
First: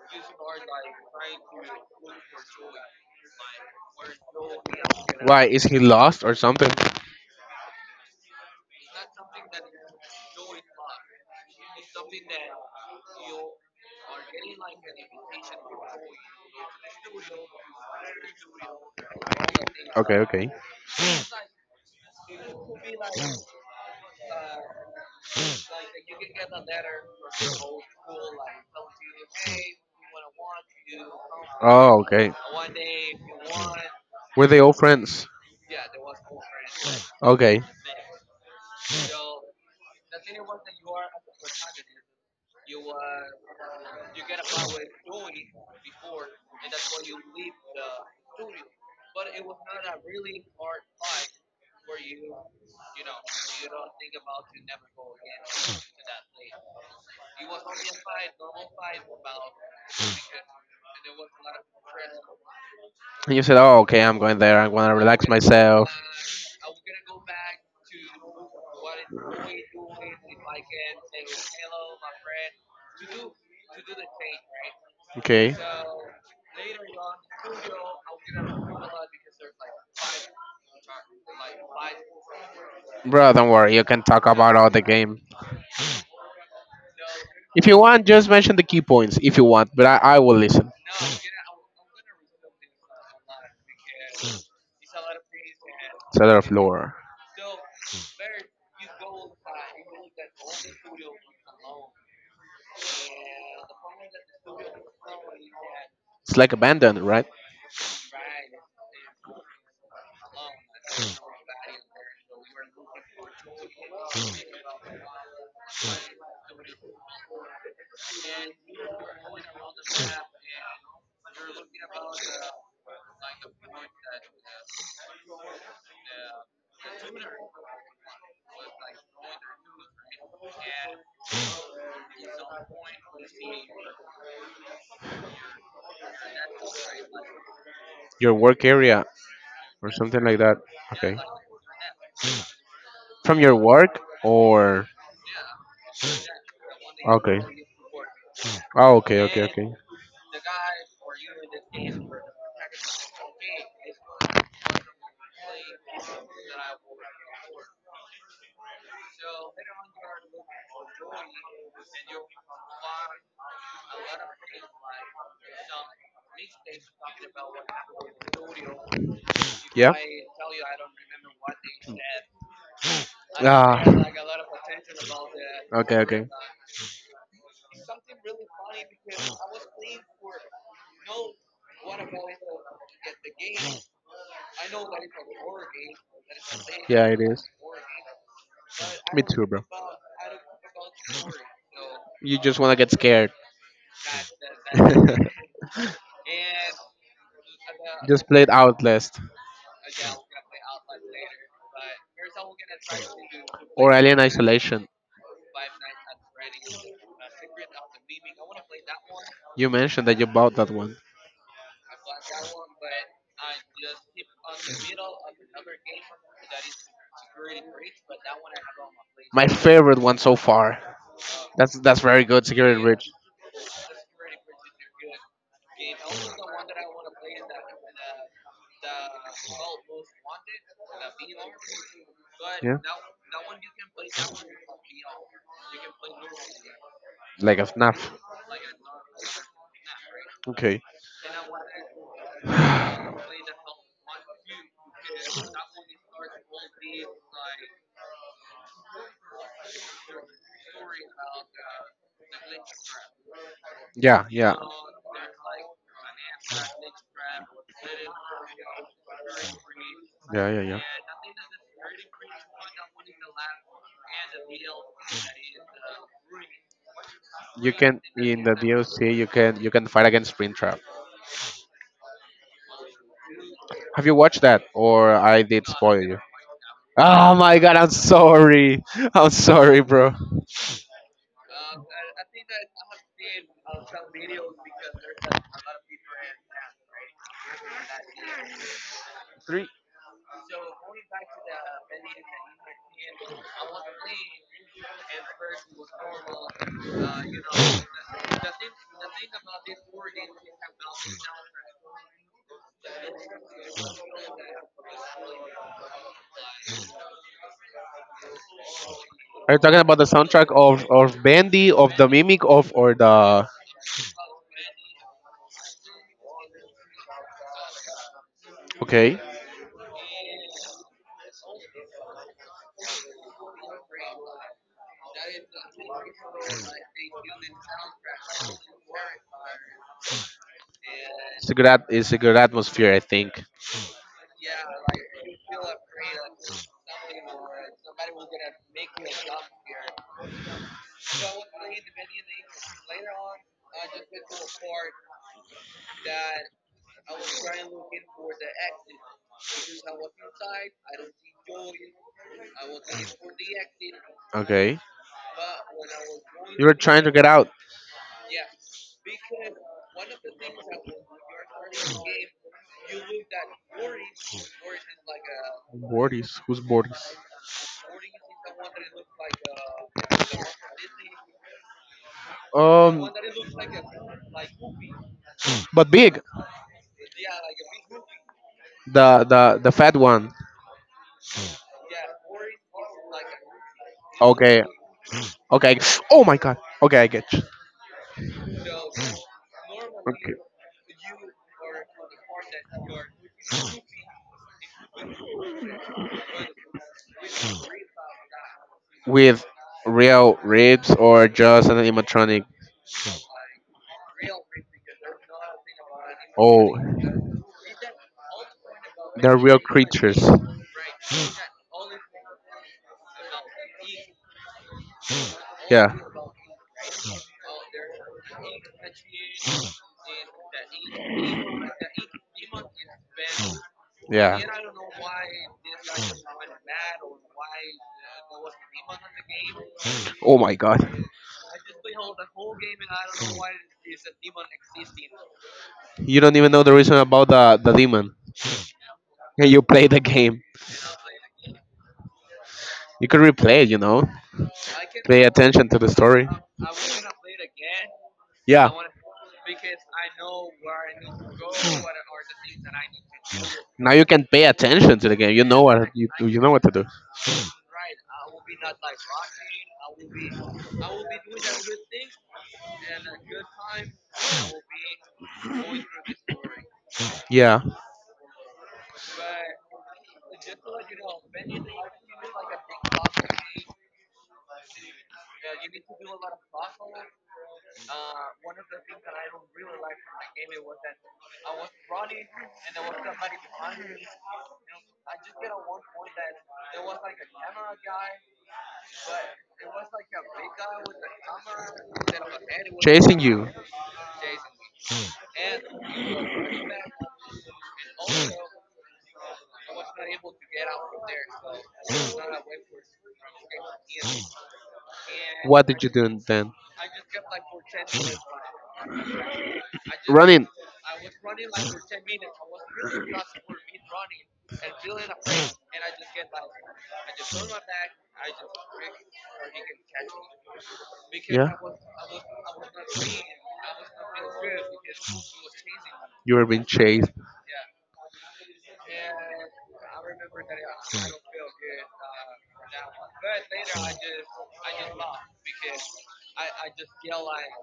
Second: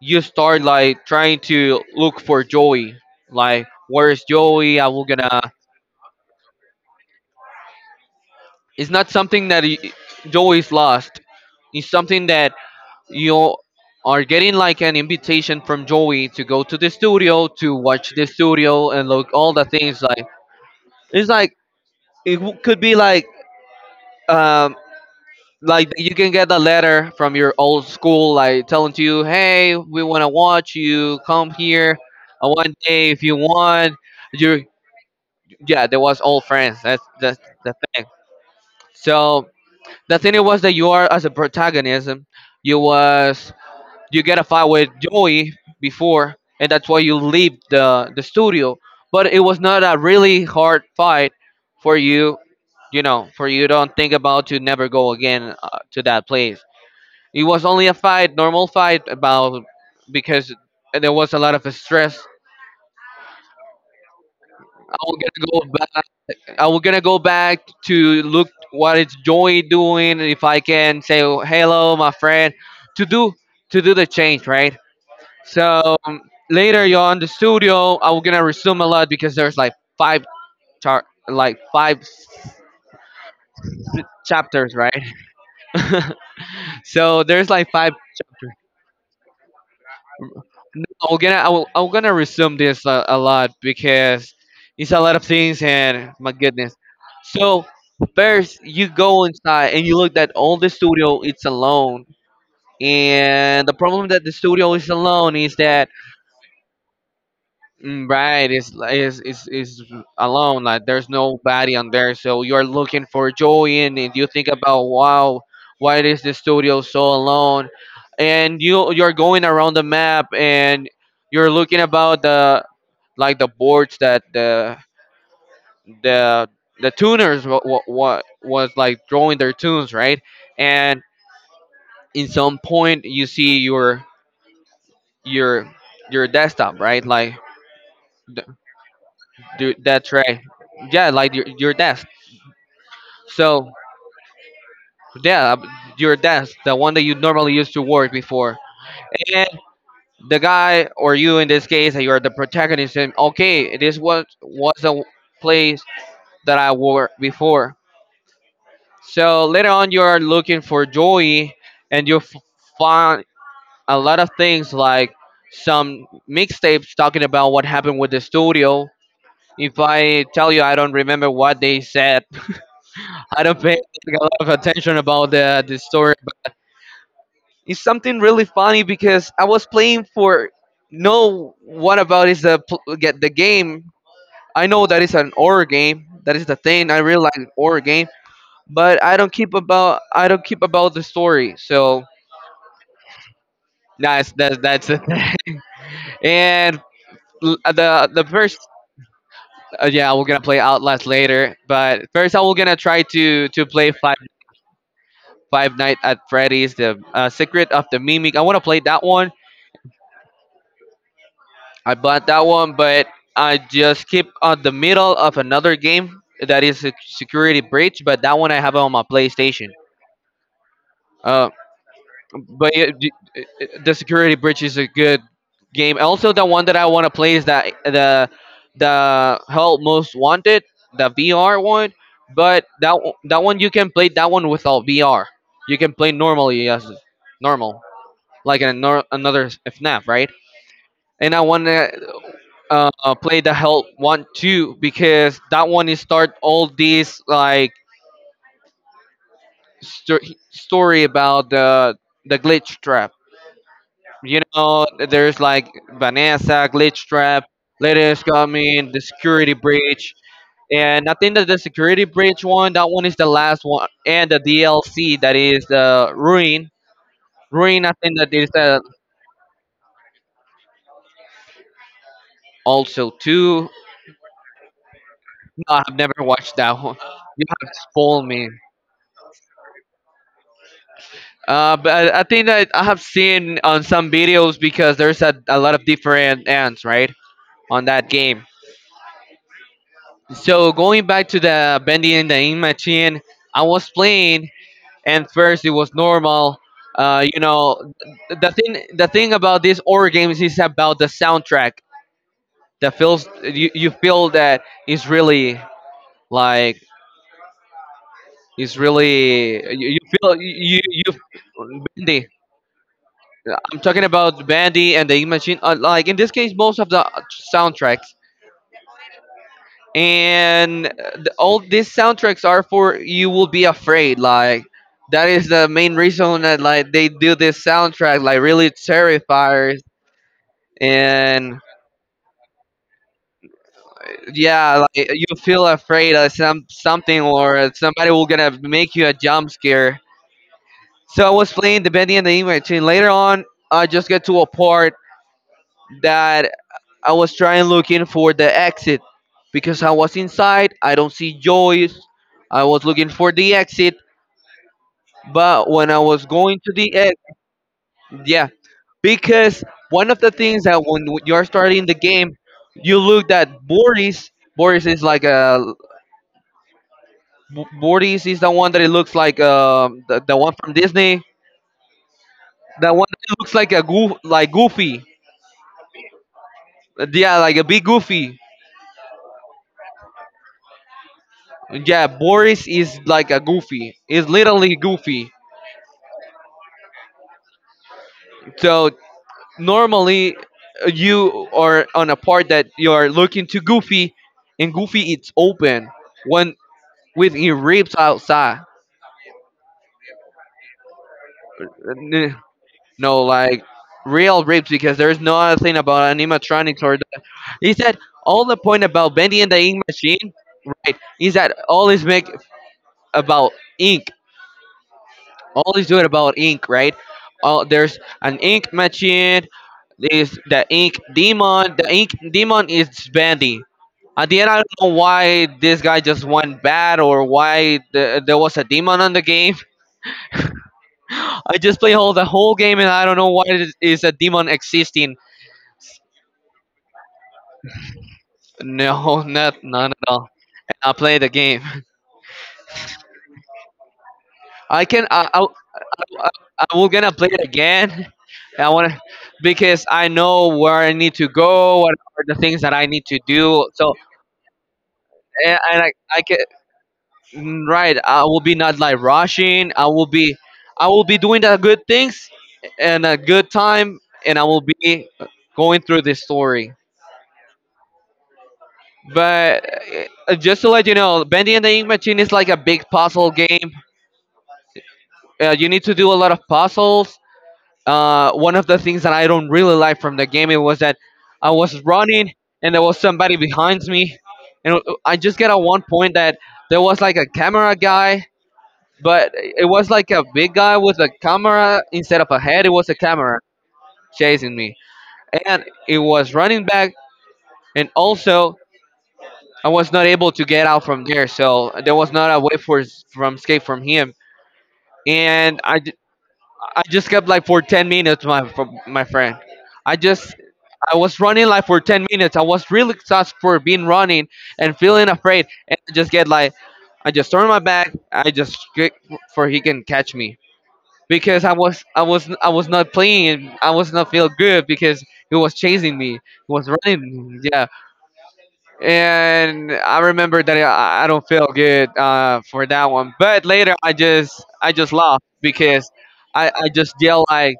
Speaker 2: you start like trying to look for Joey. Like, where is Joey? I will
Speaker 1: Why
Speaker 2: gonna.
Speaker 1: is he lost or something?
Speaker 2: It's not something that Joey's lost. It's something that you are getting like an invitation from Joey to go to the studio to watch the studio and look all the things. Like,
Speaker 1: Okay,
Speaker 2: it's like could be um like you can get a letter from your old school like telling to you,
Speaker 1: okay.
Speaker 2: hey, we wanna watch you. Come here.
Speaker 1: Oh, okay.
Speaker 2: One day if you want
Speaker 1: Were they
Speaker 2: you're
Speaker 1: all friends?
Speaker 2: yeah there was old friends, that's
Speaker 1: Okay.
Speaker 2: the thing. So the thing it was that you are as a protagonism you was you get a fight with Joey before, and that's why you leave the studio, but it was not a really hard fight for you, you know, for you don't think about to never go again to that place. It was only a fight, normal fight about because there was a lot of stress.
Speaker 1: And you said, "Oh, okay, I'm going there. I'm going to
Speaker 2: I will
Speaker 1: relax
Speaker 2: get to go
Speaker 1: myself."
Speaker 2: back. I we're gonna go back to look what is Joey doing, and if I can say hello, my friend, to do to do the change, right?
Speaker 1: Okay.
Speaker 2: So later you're on the studio. I'm gonna resume a lot because there's like five char like five
Speaker 1: Bro, don't worry. You can talk about all
Speaker 2: chapters,
Speaker 1: the
Speaker 2: right?
Speaker 1: game.
Speaker 2: *laughs* So there's
Speaker 1: If
Speaker 2: like
Speaker 1: you
Speaker 2: five.
Speaker 1: want, just mention the key points if you want, but I will listen.
Speaker 2: I'm gonna resume this a lot because
Speaker 1: It's
Speaker 2: it's a lot of things and
Speaker 1: a
Speaker 2: my
Speaker 1: lot of
Speaker 2: goodness.
Speaker 1: lore.
Speaker 2: So first you go inside and you look that all the studio it's alone, and the problem that the studio is alone is that,
Speaker 1: It's like abandoned, right?
Speaker 2: mm, right, is alone like there's nobody on there. So you're looking for Joy in and you think about, wow, why is the studio so alone? And you you're going around the map and you're looking about the like the boards that the the tuners, what was like drawing their tunes, right? And in some point you see your your desktop, right? Like
Speaker 1: Your
Speaker 2: th-
Speaker 1: work area or
Speaker 2: that's
Speaker 1: something like
Speaker 2: right.
Speaker 1: that.
Speaker 2: Yeah,
Speaker 1: Okay.
Speaker 2: like your desk.
Speaker 1: From your
Speaker 2: So
Speaker 1: work or
Speaker 2: yeah, your desk, the one that you
Speaker 1: okay.
Speaker 2: normally used to work before,
Speaker 1: Oh, okay, okay,
Speaker 2: and
Speaker 1: okay.
Speaker 2: the guy or you in this case, you are the protagonist. And okay, this was the place that I wore before. So later on, you are looking for Joey, and find a lot of things like some mixtapes talking about what happened with the studio. If
Speaker 1: Yeah.
Speaker 2: I tell you, I don't remember what they said. *laughs* I don't pay
Speaker 1: Ah.
Speaker 2: like a lot of attention about the
Speaker 1: Okay,
Speaker 2: story.
Speaker 1: okay.
Speaker 2: It's something really funny because I was playing for no what about is the get the game. I know that it's an horror game. That is the thing. I
Speaker 1: Yeah, it
Speaker 2: realize
Speaker 1: is.
Speaker 2: it's horror game, but
Speaker 1: Me too, bro.
Speaker 2: I don't keep about the story. So
Speaker 1: You just wanna get scared.
Speaker 2: that's that's it.
Speaker 1: *laughs*
Speaker 2: *laughs* And the
Speaker 1: Just play it
Speaker 2: first
Speaker 1: Outlast
Speaker 2: yeah we're gonna play Outlast later, but first I will gonna try to
Speaker 1: or
Speaker 2: play
Speaker 1: Alien Isolation.
Speaker 2: Five Nights at Freddy's, The Secret of the Mimic. I want to play that one.
Speaker 1: You mentioned that you bought that one.
Speaker 2: I bought that one, but I just keep on the middle of another game that is a Security Breach, but that one I have on my
Speaker 1: My
Speaker 2: PlayStation.
Speaker 1: favorite one so far.
Speaker 2: Uh,
Speaker 1: That's very good,
Speaker 2: but
Speaker 1: Security
Speaker 2: yeah,
Speaker 1: Rich.
Speaker 2: the Security Breach is a good game. Also, the one that I want to play is that the Hell Most Wanted, the VR one. But
Speaker 1: Yeah.
Speaker 2: that one you can play that one without VR. You can play normally as
Speaker 1: Like a
Speaker 2: normal.
Speaker 1: snap.
Speaker 2: Like an, another FNAF, right?
Speaker 1: Okay.
Speaker 2: And I want to play the Hell one too because that one is start all this like sto- story about the glitch trap.
Speaker 1: Yeah,
Speaker 2: You
Speaker 1: yeah.
Speaker 2: know, there's like Vanessa glitch trap. Letters coming, the security breach,
Speaker 1: Yeah, yeah, yeah.
Speaker 2: and I think that the security breach one, that one is the last one, and the DLC that is the ruin.
Speaker 1: You
Speaker 2: Ruin, I
Speaker 1: can
Speaker 2: think that
Speaker 1: in
Speaker 2: is
Speaker 1: the DLC you can fight against Springtrap.
Speaker 2: also two.
Speaker 1: Have you watched that or I did
Speaker 2: Oh, I've
Speaker 1: spoil
Speaker 2: never
Speaker 1: you?
Speaker 2: watched that one.
Speaker 1: Oh
Speaker 2: You
Speaker 1: my
Speaker 2: have
Speaker 1: god, I'm
Speaker 2: spoiled me.
Speaker 1: sorry. I'm sorry, bro.
Speaker 2: But I think that I have seen on some videos because there's a lot of different ends, right, on that game.
Speaker 1: Three.
Speaker 2: So going back to the bending and the in machine, I was playing, and first it was normal. Uh, you know, the thing the thing about these horror games is about the soundtrack. That feels you, you feel that is really like is
Speaker 1: Are you
Speaker 2: really
Speaker 1: talking
Speaker 2: you,
Speaker 1: about
Speaker 2: you
Speaker 1: the
Speaker 2: feel
Speaker 1: soundtrack
Speaker 2: you you
Speaker 1: of Bandy, of the
Speaker 2: you
Speaker 1: Mimic, of or the?
Speaker 2: Yeah, I'm talking about Bandy and the Imagine. Like in this case, most of the soundtracks
Speaker 1: Okay.
Speaker 2: and all these soundtracks are for you will be afraid. Like that is the main reason that like they do this soundtrack. Like really terrifiers
Speaker 1: It's a
Speaker 2: and
Speaker 1: good at. It's a good atmosphere, I think.
Speaker 2: yeah, like you feel afraid of some something or somebody will gonna make you a jump scare. So I was playing the Bandy and the Imagine. Later on, I just get to a part that I was trying looking for the exit because I was inside. I don't see Joyce. I was looking for the exit,
Speaker 1: Okay.
Speaker 2: but when I was going
Speaker 1: You
Speaker 2: to
Speaker 1: were
Speaker 2: the
Speaker 1: trying to
Speaker 2: exit,
Speaker 1: get out.
Speaker 2: yeah, because one of the things that when you're starting the game, you look at Boris. Boris is like a
Speaker 1: Bordis. Who's Bordis?
Speaker 2: Boris is the one that it looks like the one from Disney. The one
Speaker 1: Um,
Speaker 2: that looks like a goof like Goofy.
Speaker 1: but big.
Speaker 2: Yeah, like a big Goofy.
Speaker 1: The fat one.
Speaker 2: Yeah, Boris is like a Goofy. He's
Speaker 1: Okay.
Speaker 2: literally Goofy.
Speaker 1: Okay. Oh my god. Okay, I get you.
Speaker 2: So
Speaker 1: Okay.
Speaker 2: normally you are on a part that you are looking to Goofy, and Goofy it's open when with your ribs outside.
Speaker 1: With real ribs or just an
Speaker 2: N-
Speaker 1: animatronic?
Speaker 2: No, like real ribs because there's no other thing about
Speaker 1: Oh,
Speaker 2: animatronics or. He said all the point about
Speaker 1: they're
Speaker 2: Bendy and
Speaker 1: real
Speaker 2: the Ink
Speaker 1: creatures.
Speaker 2: Machine, right? Is that all is make about ink, all is
Speaker 1: Yeah.
Speaker 2: doing about ink, right? Oh, there's an ink machine. There's the ink demon. The ink demon is Bandy. At
Speaker 1: Yeah.
Speaker 2: the end, I don't know why this guy just went bad or why there was a demon on the game.
Speaker 1: Oh my god.
Speaker 2: *laughs* I just play all the whole game and I don't know why it is a demon existing. *laughs*
Speaker 1: You don't even know the reason about the demon.
Speaker 2: No,
Speaker 1: And you
Speaker 2: not
Speaker 1: play
Speaker 2: none
Speaker 1: the
Speaker 2: at all.
Speaker 1: game.
Speaker 2: And I play the game.
Speaker 1: You could replay it, you know.
Speaker 2: *laughs* I can.
Speaker 1: Pay
Speaker 2: I
Speaker 1: attention to the story.
Speaker 2: I was gonna play it again. I
Speaker 1: Yeah.
Speaker 2: want to because I know where I need to go, what are the things that I need to do.
Speaker 1: Now
Speaker 2: So
Speaker 1: you can pay attention to the game. You
Speaker 2: and,
Speaker 1: know
Speaker 2: and
Speaker 1: what
Speaker 2: I
Speaker 1: you
Speaker 2: I can
Speaker 1: you know what to do.
Speaker 2: right. I will be not like rushing. I will be doing the good things and a good time, and I will be going through this story.
Speaker 1: Yeah.
Speaker 2: But just to let you know, Bendy and the Ink Machine is like a big puzzle game. You need to do a lot of puzzles. One of the things that I don't really like from the game, it was that I was running and there was somebody behind me, and I just get at one point that there was like a camera guy, but it was like a big guy with a camera instead of a head. It was a
Speaker 1: Chasing
Speaker 2: camera
Speaker 1: you.
Speaker 2: chasing me, and it was running back, and also I was not able to get out from there, so there was not a way for from escape from him. And
Speaker 1: What did
Speaker 2: I,
Speaker 1: you do then?
Speaker 2: I just kept like for 10 minutes, my for my friend. I just
Speaker 1: Running.
Speaker 2: I was running like for 10 minutes. I was really exhausted for being running and feeling afraid, and I just
Speaker 1: *clears throat*
Speaker 2: get like I just turned my back. I just get for he can catch me because I was not playing. I was not feel good because he was chasing me. He
Speaker 1: You were being
Speaker 2: was
Speaker 1: chased. *laughs*
Speaker 2: running. Yeah, and I remember that I don't feel good for that one. But later I just laughed because I just yelled like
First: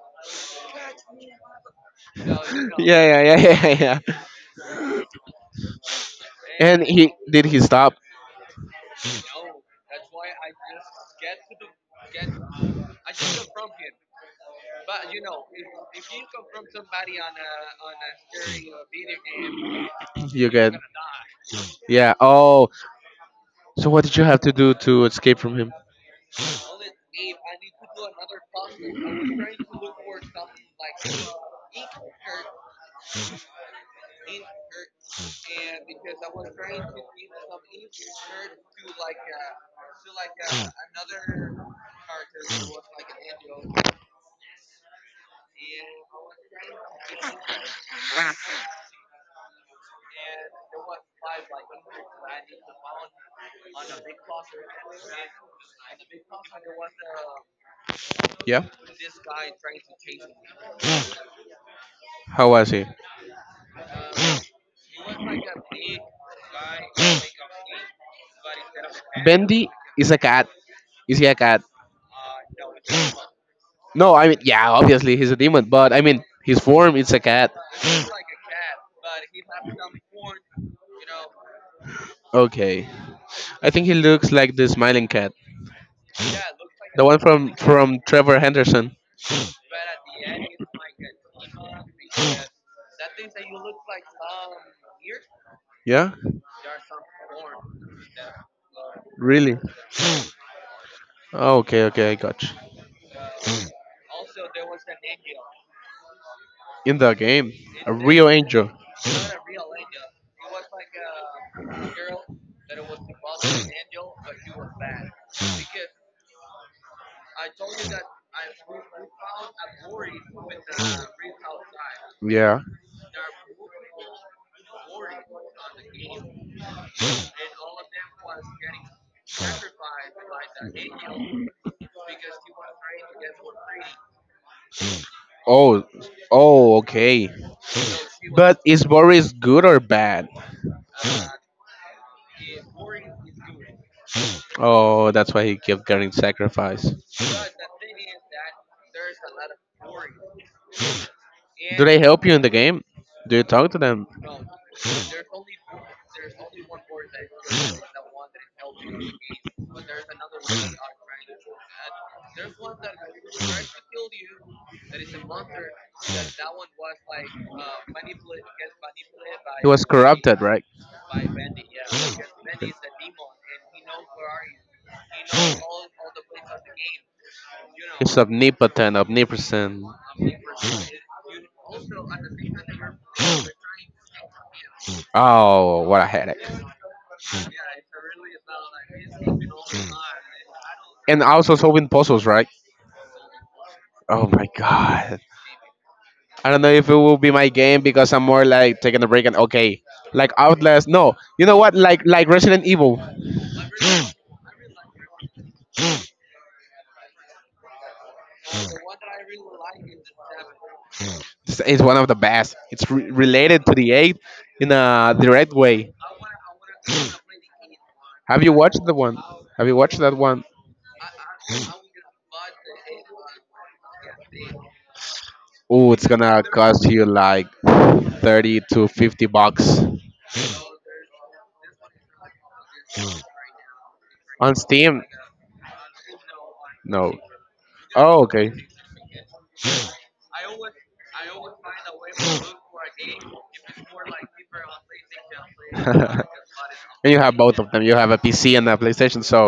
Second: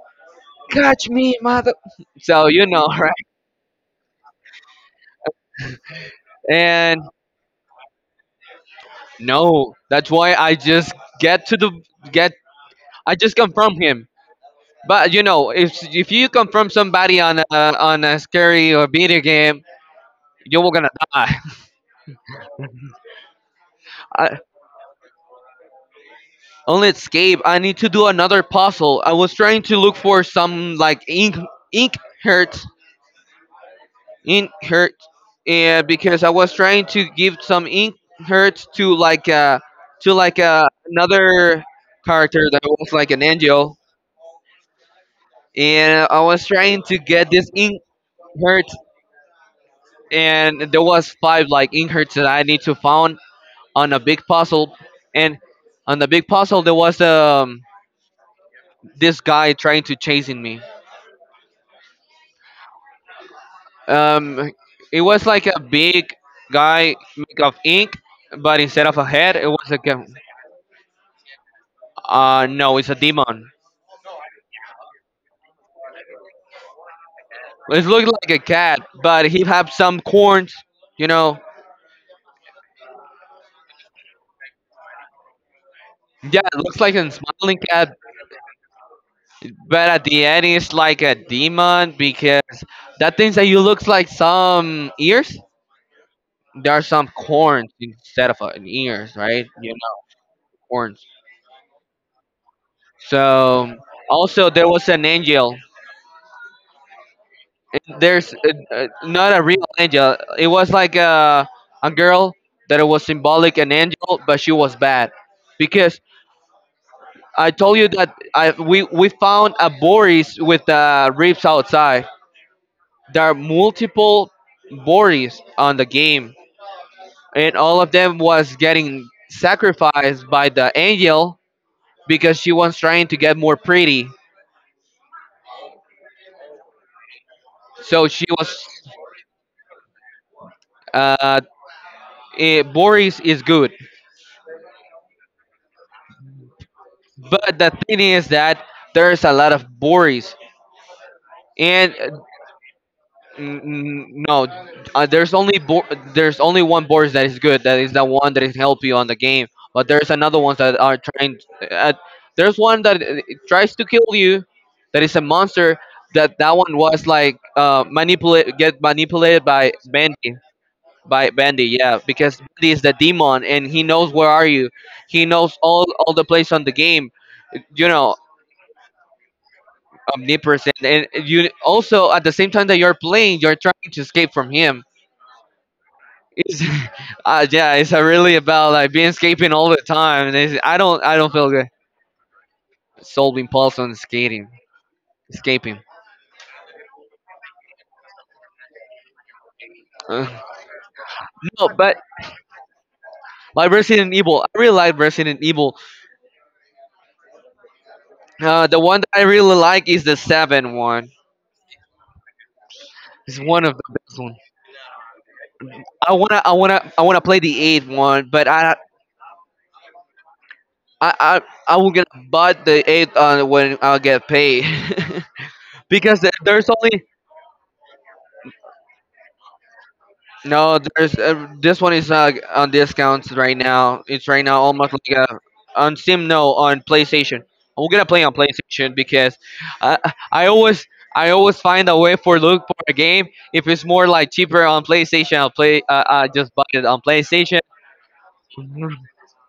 Speaker 2: catch me, mother. So you
Speaker 1: *laughs* Yeah,
Speaker 2: know, *laughs* right?
Speaker 1: yeah, yeah, yeah, yeah.
Speaker 2: And
Speaker 1: Did he stop?
Speaker 2: no, that's why I just get to the get. I just confirm him. But you know, if you confirm somebody on on a scary or video game, you're gonna
Speaker 1: *clears throat*
Speaker 2: die.
Speaker 1: Yeah. Oh, so what did
Speaker 2: *laughs*
Speaker 1: you
Speaker 2: I,
Speaker 1: have to do to escape from him?
Speaker 2: only escape. I need to do another puzzle. I was trying to look for some like ink hurt in hurt and because I was trying to give some in hurt to to like another character that was like an angel and I was trying to get this in hurt and there was five like in hurts that I need to found on a big puzzle and on the big puzzle there was
Speaker 1: Yeah.
Speaker 2: this guy trying to chasing me.
Speaker 1: How was he?
Speaker 2: um it was like a big guy made of ink, but instead of a
Speaker 1: *gasps*
Speaker 2: head it was
Speaker 1: Bendy
Speaker 2: like a
Speaker 1: is
Speaker 2: gun.
Speaker 1: a cat. Is he a cat?
Speaker 2: No, it's a demon.
Speaker 1: No, I mean, yeah, obviously he's a demon, but I mean, his form it's a cat.
Speaker 2: It looks like a cat, but he have some corns. You know.
Speaker 1: Okay, I think he looks like the smiling cat,
Speaker 2: Yeah, it looks like
Speaker 1: the
Speaker 2: a
Speaker 1: one
Speaker 2: smiling cat,
Speaker 1: from Trevor Henderson.
Speaker 2: but at the end it's like a demon because that thing that you looks like some ears.
Speaker 1: Yeah,
Speaker 2: There are some corns instead of an ears, right?
Speaker 1: really.
Speaker 2: You know, corns.
Speaker 1: Oh, okay, okay, I got you.
Speaker 2: So also there was an angel.
Speaker 1: In the game, a real
Speaker 2: There's
Speaker 1: angel.
Speaker 2: not a real angel. It was like a girl that it was symbolic an angel, but she was bad because I told you that I we found a Boris with the ribs outside.
Speaker 1: Yeah.
Speaker 2: There are multiple Boris on the game, and all of them was getting sacrificed by the angel because she was trying to get more pretty.
Speaker 1: Oh, oh, okay.
Speaker 2: So she was.
Speaker 1: But is Boris good or bad?
Speaker 2: Uh, Boris is good,
Speaker 1: Oh, that's why he kept getting sacrificed.
Speaker 2: but the thing is that there's a lot of Boris,
Speaker 1: Do
Speaker 2: and
Speaker 1: they help you in the game? Do you talk to them?
Speaker 2: No, there's only there's only one board that is good. That is the one that is help you on the game. But there's another ones that are trying. Uh, there's one that it tries to kill you. That is a monster. That one was like manipulate get manipulated
Speaker 1: He
Speaker 2: by
Speaker 1: was
Speaker 2: Bandy
Speaker 1: corrupted, right?
Speaker 2: by Bandy. Yeah, because Bandy is the demon and he knows where are you. He knows all the place on the game. You know,
Speaker 1: He's omnipotent, omnipresent.
Speaker 2: omnipresent. And you also at the same time that you're playing, you're trying to escape from him.
Speaker 1: Oh, what a headache.
Speaker 2: It's, *laughs*
Speaker 1: Hmm.
Speaker 2: yeah, it's really about like being escaping all the time. And it's, I
Speaker 1: And
Speaker 2: don't feel
Speaker 1: also
Speaker 2: good
Speaker 1: solving puzzles, right?
Speaker 2: solving puzzles on
Speaker 1: Oh my
Speaker 2: skating,
Speaker 1: god.
Speaker 2: escaping.
Speaker 1: I don't know if it will be my game because I'm more like taking a break and okay,
Speaker 2: Uh,
Speaker 1: like Outlast. No, you know
Speaker 2: no,
Speaker 1: what?
Speaker 2: but
Speaker 1: Like Resident Evil
Speaker 2: like Resident Evil, I really like Resident Evil. The one that I really like is the 7 one.
Speaker 1: is one of the best. It's re-
Speaker 2: It's one
Speaker 1: related to
Speaker 2: of
Speaker 1: the
Speaker 2: the
Speaker 1: eight
Speaker 2: best ones.
Speaker 1: in a direct way.
Speaker 2: I wanna play the 8 one,
Speaker 1: Have
Speaker 2: but
Speaker 1: you watched the one? Have you watched that one?
Speaker 2: I, I, I will get butt the eight when I get paid. *laughs*
Speaker 1: Oh, it's gonna
Speaker 2: There's
Speaker 1: cost
Speaker 2: only
Speaker 1: you like 30 to 50 bucks
Speaker 2: no, there's this one is not on discounts right now. It's right
Speaker 1: on
Speaker 2: now almost
Speaker 1: Steam.
Speaker 2: like a on Steam. No, on
Speaker 1: No.
Speaker 2: PlayStation. I'm gonna
Speaker 1: Oh,
Speaker 2: play on
Speaker 1: okay.
Speaker 2: PlayStation because I I always find a way for look for a game. If it's more like cheaper on PlayStation, I'll
Speaker 1: *laughs*
Speaker 2: play. I just buy it on
Speaker 1: And you have
Speaker 2: PlayStation.
Speaker 1: both of them. You have a PC and a PlayStation, so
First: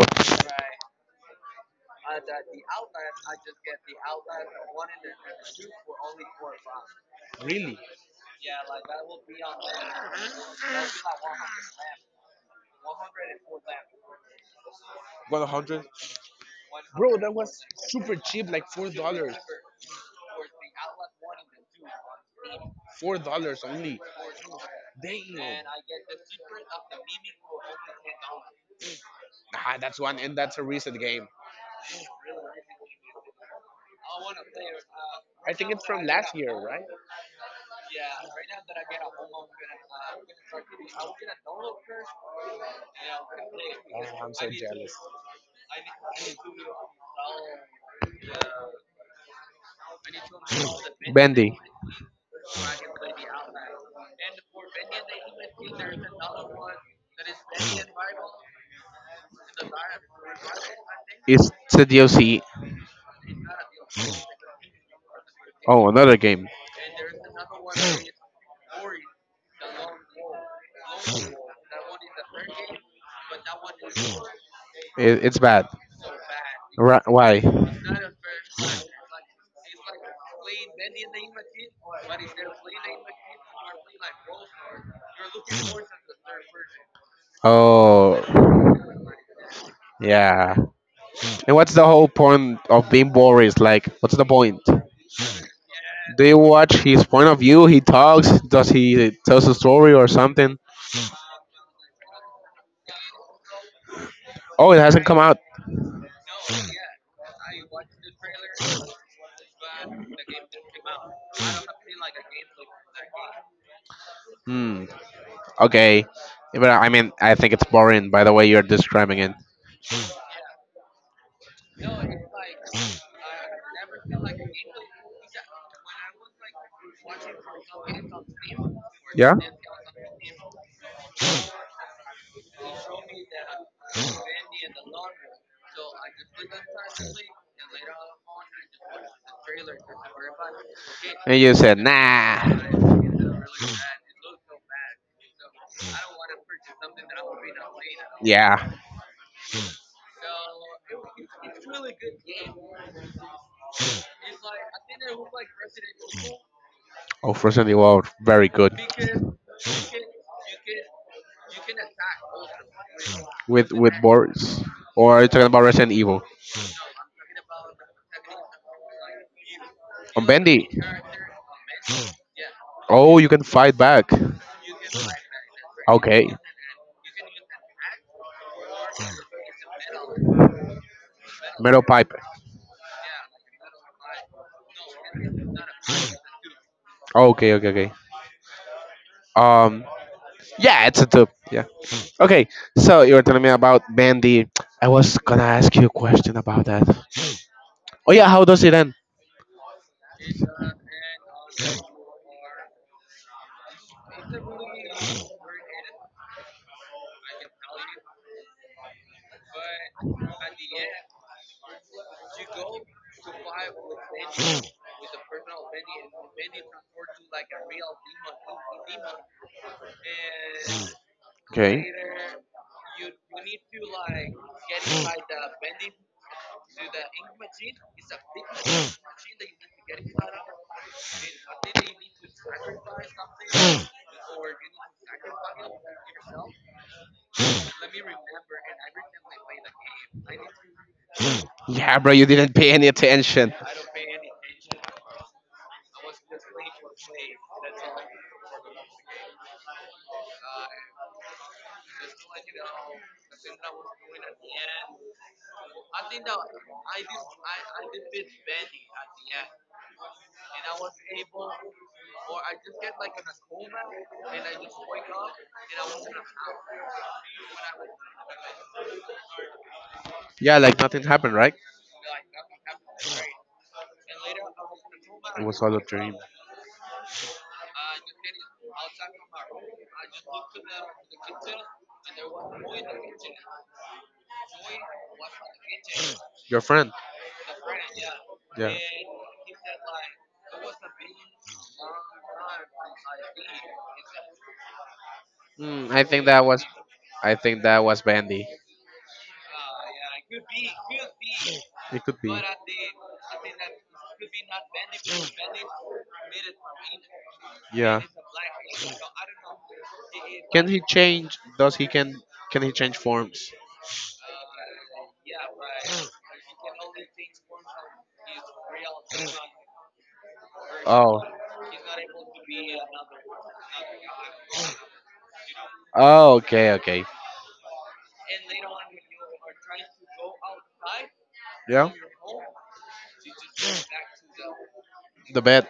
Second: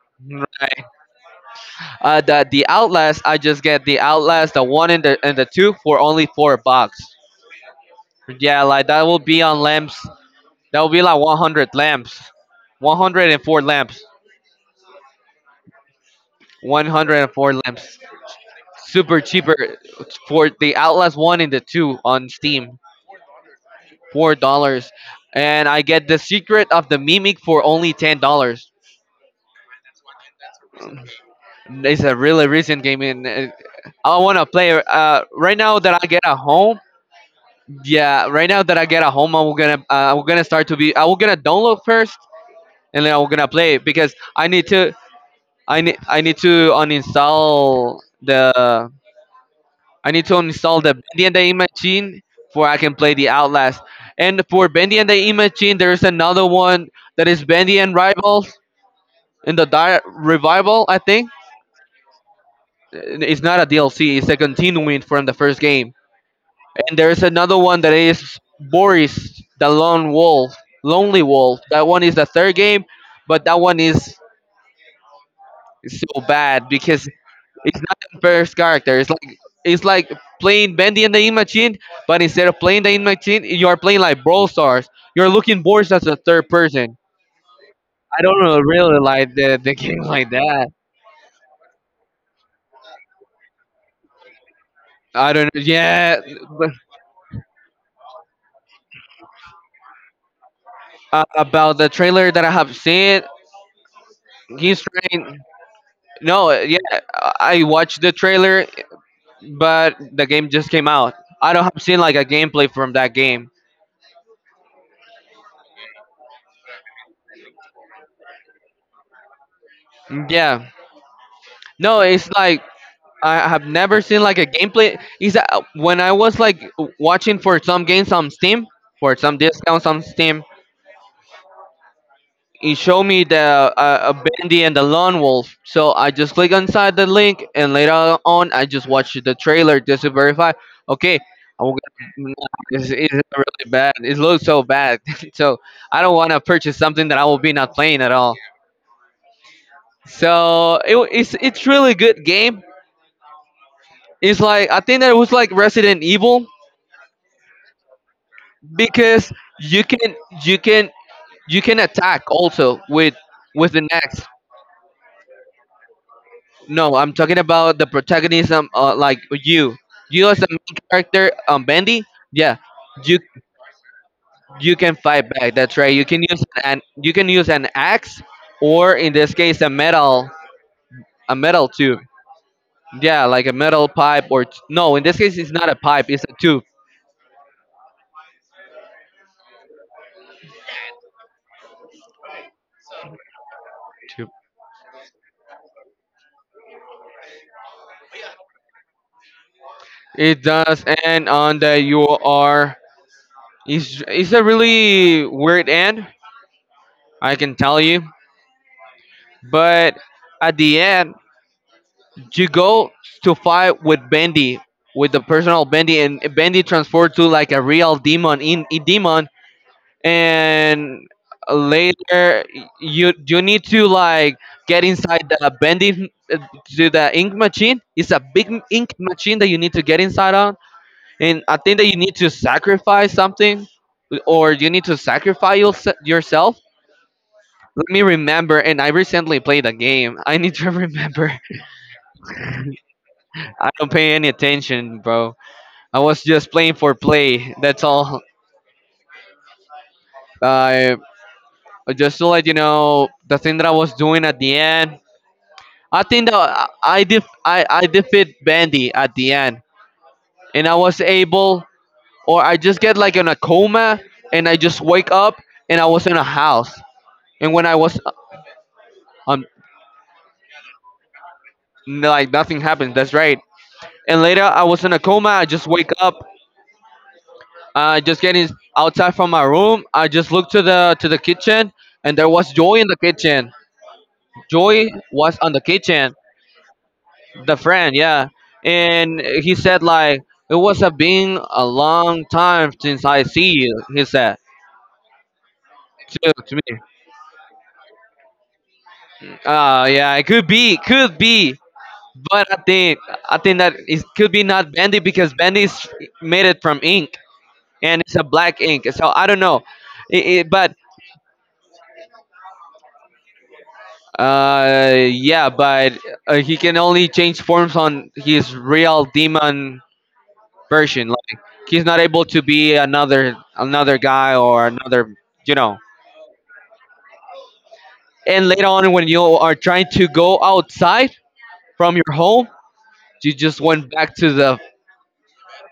Speaker 2: The Outlast, I just get the Outlast, the one and the two for only 4 bucks.
Speaker 1: really?
Speaker 2: Yeah, like that will be on lamps. That will be like 100 lamps, 104 lamps.
Speaker 1: Got 100? Bro, that
Speaker 2: 104
Speaker 1: was
Speaker 2: lamps.
Speaker 1: super cheap, like four
Speaker 2: Super
Speaker 1: dollars.
Speaker 2: cheaper for the Outlast 1 and the 2 on Steam.
Speaker 1: $4 only.
Speaker 2: $4.
Speaker 1: Damn.
Speaker 2: And I get The Secret of the Mimic for only $10.
Speaker 1: Ah, that's one, and that's a recent game.
Speaker 2: It's a really recent game and I want to play
Speaker 1: I
Speaker 2: right
Speaker 1: think
Speaker 2: now
Speaker 1: it's
Speaker 2: that
Speaker 1: from
Speaker 2: I get
Speaker 1: last
Speaker 2: a
Speaker 1: year,
Speaker 2: home.
Speaker 1: right?
Speaker 2: Yeah, right now that I get a home, I'm going to start to be I'm going to download first and then I'm going to play it because
Speaker 1: Oh, I'm so jealous.
Speaker 2: I need to uninstall the I need to install the
Speaker 1: *clears throat* *sniffs*
Speaker 2: Bendy and the
Speaker 1: Bendy.
Speaker 2: Imagine for I can play the Outlast. And for Bendy and the Imagine, there is another one that is Bendy and Rivals Revival, I think.
Speaker 1: It's the DLC?
Speaker 2: It's not a DLC, it's a
Speaker 1: *clears throat*
Speaker 2: continuing from the first
Speaker 1: Oh,
Speaker 2: game.
Speaker 1: another game.
Speaker 2: And there is another one that is Boris, the Lone Wolf, Lonely Wolf. That one is the third game, but that one is
Speaker 1: It, it's bad.
Speaker 2: so bad
Speaker 1: Ri-
Speaker 2: because
Speaker 1: Why?
Speaker 2: it's not the first character. It's like playing Bendy and the Ink Machine, but instead of playing the Ink Machine, you are playing like Brawl Stars. You're looking bored as a third person.
Speaker 1: Oh,
Speaker 2: I don't know, really like the *laughs* game like
Speaker 1: yeah.
Speaker 2: that.
Speaker 1: And what's the whole point of being Boris? Like, what's the point? Do
Speaker 2: I don't know. Yeah,
Speaker 1: you
Speaker 2: but,
Speaker 1: watch his point of view? He talks. Does he tells a story or something?
Speaker 2: about the trailer that I have seen,
Speaker 1: Oh, it
Speaker 2: he's
Speaker 1: hasn't come out.
Speaker 2: trying. No, yeah, I watched the trailer, but the game just came out. I don't have seen like a gameplay from that game.
Speaker 1: Hmm. Okay. But I mean, I think it's boring by the way you're describing it.
Speaker 2: Yeah, no, it's like I have never seen like a gameplay. Is that when I was like watching for some games on Steam, for
Speaker 1: Yeah.
Speaker 2: some discounts on Steam, it showed me the Bendy and the Lone Wolf. So I just click inside the link, and later on, I just watched the trailer just to verify. Okay,
Speaker 1: And you
Speaker 2: I'm
Speaker 1: said,
Speaker 2: gonna, it's,
Speaker 1: nah.
Speaker 2: it's really bad. It looks so bad. *laughs* So I don't want to purchase something that I will be not playing at all.
Speaker 1: Yeah.
Speaker 2: So it, it's really good game. It's like I think that it was like Resident Evil
Speaker 1: Oh, Frozen the Wild, very good.
Speaker 2: because you can you can you can attack also with the
Speaker 1: With
Speaker 2: next.
Speaker 1: Boris, or are you talking about Resident Evil?
Speaker 2: No, I'm talking about the protagonism like you
Speaker 1: On
Speaker 2: you as the
Speaker 1: Bendy.
Speaker 2: main character bendy, yeah. you
Speaker 1: Oh, you can fight back.
Speaker 2: you can fight back, that's right. You can
Speaker 1: Okay,
Speaker 2: use an axe, or in this case a metal
Speaker 1: metal
Speaker 2: tube.
Speaker 1: pipe.
Speaker 2: Yeah, like a metal pipe or no, in this case it's not a pipe, it's a tube.
Speaker 1: Okay, okay, okay. Um, yeah, it's a tube. Yeah. Okay, so you were telling me about Bandy. I was gonna ask you a question about that. Oh yeah, how does it end?
Speaker 2: It does end on that you are it's a really weird end, I can tell you. But at the end, you go to fight with Bendy, with the personal Bendy, and Bendy transformed to like a real demon in a demon. And
Speaker 1: Okay.
Speaker 2: later, you need to like get inside the Bendy to the ink machine. It's a big ink machine that you need to get inside on. And I think that you need to sacrifice something, or you need to sacrifice yourself. Let me remember. And I recently played a game. I need to remember. *laughs*
Speaker 1: Yeah, bro, you didn't pay any attention.
Speaker 2: I don't pay any attention, bro. I was just playing for play. That's all. I just to let you know the thing that I was doing at the end. I think that I defeat Bandy at the end, and I was able, or I just get like in a coma, and I just wake up, and I was in a house, and when I was
Speaker 1: Was
Speaker 2: um
Speaker 1: yeah, like nothing happened, right? Like
Speaker 2: like nothing happened. That's right. And later I was in a coma. I just
Speaker 1: all a
Speaker 2: wake
Speaker 1: dream.
Speaker 2: up. Just getting outside from my room, I just looked to the kitchen, and there was Joy in the kitchen. Joy was on the kitchen,
Speaker 1: Your friend. The
Speaker 2: the friend, yeah. And he said like it was a been a long time since I see you. He said
Speaker 1: mm, I think
Speaker 2: to,
Speaker 1: that
Speaker 2: to
Speaker 1: was.
Speaker 2: me.
Speaker 1: I think that was Bandy.
Speaker 2: Yeah, it could be,
Speaker 1: It could.
Speaker 2: but I think that it could be not Bendy because Bendy's made it from ink
Speaker 1: Yeah.
Speaker 2: and it's a black ink. So I don't know, it, it,
Speaker 1: Can
Speaker 2: but
Speaker 1: he change? Does he can? Can he change forms?
Speaker 2: Yeah, but he can only change forms on his real demon version.
Speaker 1: Oh.
Speaker 2: Like he's not able to be another guy or another, you know.
Speaker 1: Oh. Okay. Okay.
Speaker 2: And later on, when you are trying to go outside
Speaker 1: Yeah.
Speaker 2: from your home, you just went back to the
Speaker 1: The bed.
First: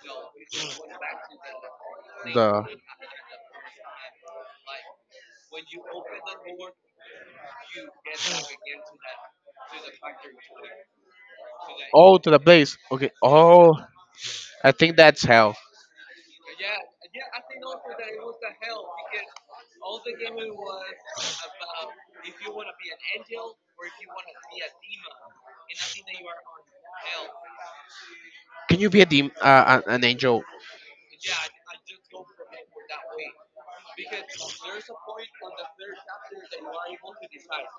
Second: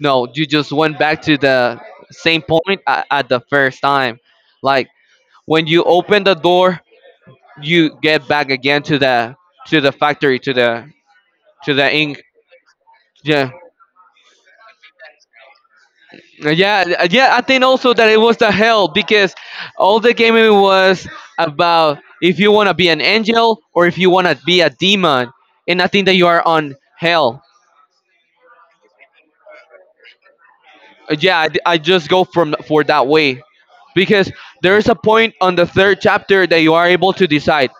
Speaker 2: no, you just went back to the same point at the first time. Like when
Speaker 1: The
Speaker 2: you open the door, you get back again to the factory to the
Speaker 1: oh,
Speaker 2: ink.
Speaker 1: to the place. Okay.
Speaker 2: Yeah.
Speaker 1: Oh, I think that's hell.
Speaker 2: Yeah, I think also that it was the hell because all the game was about if you want to be an angel or if you want to be a demon, and I think that you are on hell.
Speaker 1: Can you be a dem- an angel?
Speaker 2: I just go from for that way because there is a point on the third chapter that you are able to decide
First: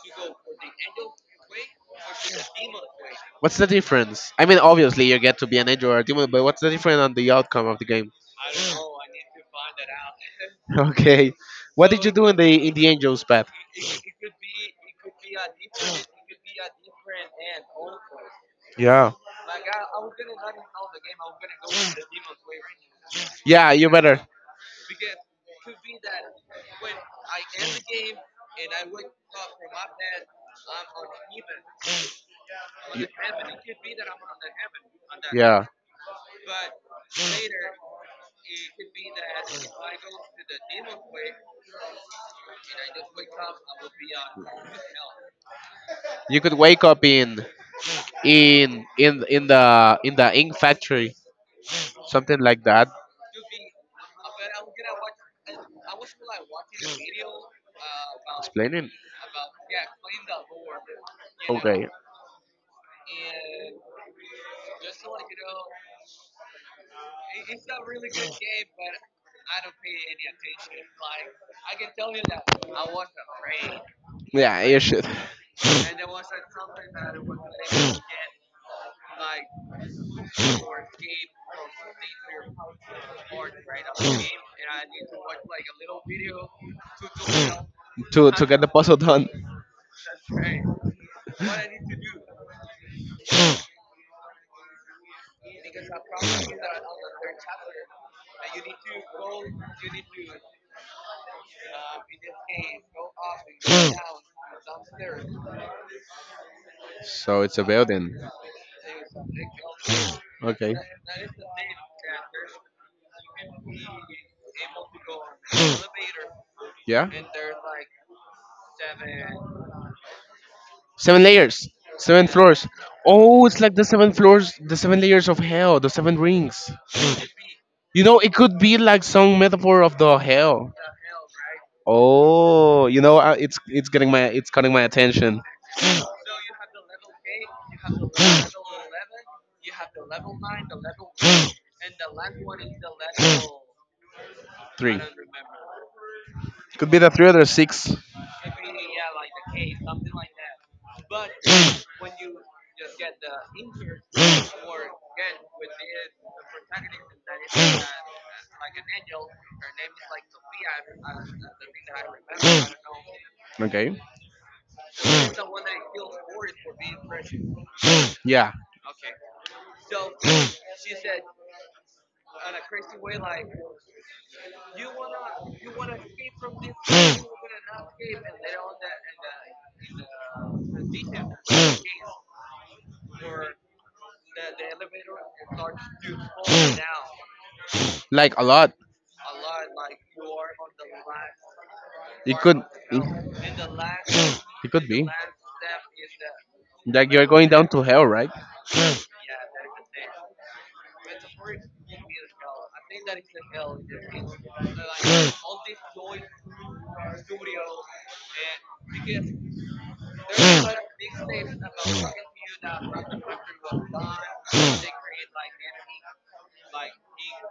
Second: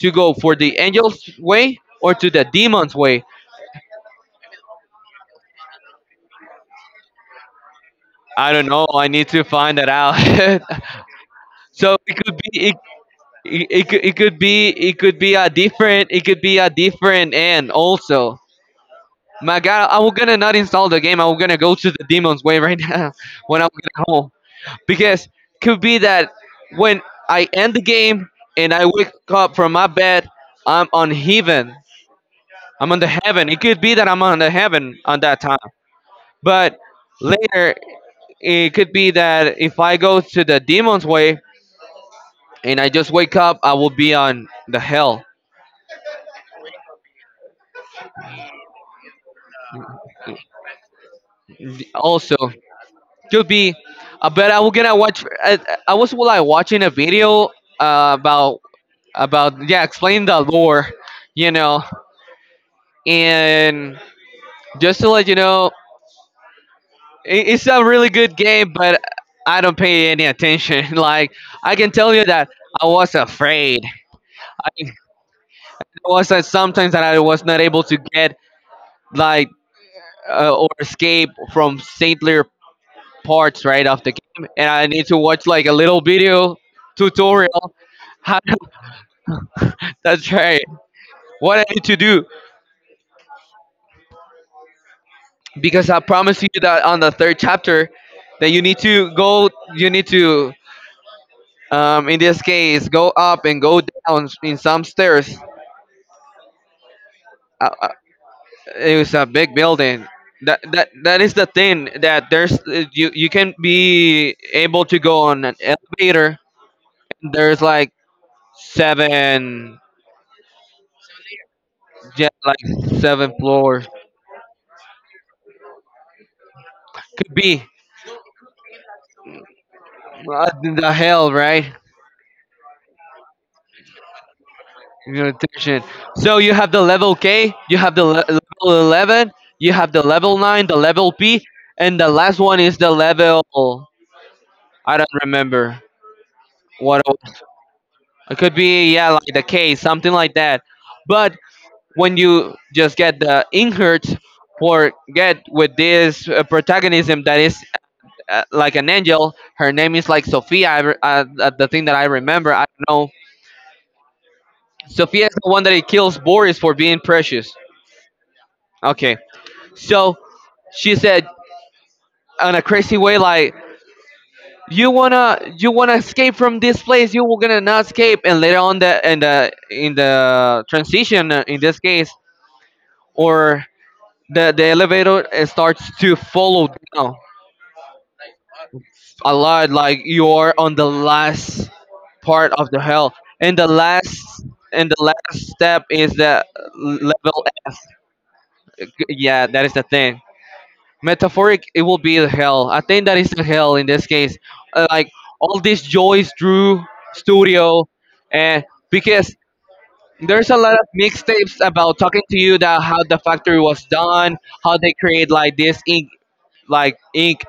Speaker 2: to go for the angel's way or to the demon's way.
Speaker 1: What's the difference? I mean, obviously you get to be an angel or a demon, but what's the difference on the outcome of the game?
Speaker 2: I don't know. I need to find that out. *laughs*
Speaker 1: *laughs* Okay. What
Speaker 2: So
Speaker 1: did you
Speaker 2: it
Speaker 1: do
Speaker 2: could
Speaker 1: in
Speaker 2: be
Speaker 1: the angels path?
Speaker 2: It, it could be a different it could be a different end also.
Speaker 1: Yeah.
Speaker 2: My God, I'm gonna not install the game. I'm gonna go to the demon's way right *laughs* now when I'm
Speaker 1: Yeah, you
Speaker 2: gonna
Speaker 1: better.
Speaker 2: home because could be that when I end the game and I wake up from my bed, I'm on heaven. I'm on the
Speaker 1: You-
Speaker 2: heaven. It could be that I'm on the heaven on that time,
Speaker 1: yeah.
Speaker 2: but later it could be that if I go to the demon's way and I just wake up, I will be on the hell
Speaker 1: You could wake up in in the in the ink factory.
Speaker 2: also.
Speaker 1: Something like that.
Speaker 2: Could be. But I was well, like watching a video uh, about
Speaker 1: Explaining.
Speaker 2: about yeah explain the lore, you know.
Speaker 1: Okay.
Speaker 2: And just to let you know, it's a really good game, but I don't pay any attention *laughs* like I can tell you that I was afraid.
Speaker 1: Yeah, you
Speaker 2: I
Speaker 1: should.
Speaker 2: was sometimes that I was not able to get like or escape from saintlier parts right of the game, and I need to watch like a little video tutorial.
Speaker 1: To get the puzzle done.
Speaker 2: That's right. What I need to do, because I promise you that on the third chapter, that you need to go, you need to, in this case, go up and go down in some stairs.
Speaker 1: So it's a
Speaker 2: Uh, uh,
Speaker 1: building.
Speaker 2: it was a big building. That
Speaker 1: Okay.
Speaker 2: that that is the thing that there's you you can be able to go on an elevator.
Speaker 1: Yeah.
Speaker 2: And there's like seven,
Speaker 1: Seven layers, seven
Speaker 2: yeah, like
Speaker 1: floors.
Speaker 2: seven
Speaker 1: Oh, it's like the
Speaker 2: floors.
Speaker 1: seven floors, the seven layers of hell, the seven rings.
Speaker 2: Could be
Speaker 1: You know, it could be like some metaphor of the
Speaker 2: what
Speaker 1: hell.
Speaker 2: in the hell, right?
Speaker 1: Oh, you know, it's getting my it's cutting my attention.
Speaker 2: Nutrition. So you have the level K, you have the level 11, you have the level 9, the level P, and the last one is the level. I
Speaker 1: Three.
Speaker 2: don't remember
Speaker 1: Could be
Speaker 2: what it
Speaker 1: the three or
Speaker 2: was.
Speaker 1: the six.
Speaker 2: It could be, yeah, like the K, something like that. But when you just get the inherits or get with this protagonism that is like an angel, her name is like Sophia, the thing that I remember, I don't know.
Speaker 1: Okay.
Speaker 2: Sophia is the one that he kills Boris for being precious.
Speaker 1: Yeah,
Speaker 2: Okay. So she said on a crazy way, like, you wanna escape from this place? You were gonna not escape." And later on, the in the transition, in this case, or the elevator starts to follow down
Speaker 1: like a lot.
Speaker 2: a lot, like you are on the last
Speaker 1: It
Speaker 2: part
Speaker 1: could.
Speaker 2: of the hell,
Speaker 1: *clears throat*
Speaker 2: and the last
Speaker 1: It could
Speaker 2: and the
Speaker 1: be.
Speaker 2: last step is the
Speaker 1: Like you're
Speaker 2: level
Speaker 1: going down
Speaker 2: F.
Speaker 1: to hell, right?
Speaker 2: Yeah, that is the thing. Metaphoric it will be the hell, I think that is the hell in this case. Like all these joys drew studio, and because there's a lot of mixtapes about talking to you that how the factory was done, how they create like this ink like ink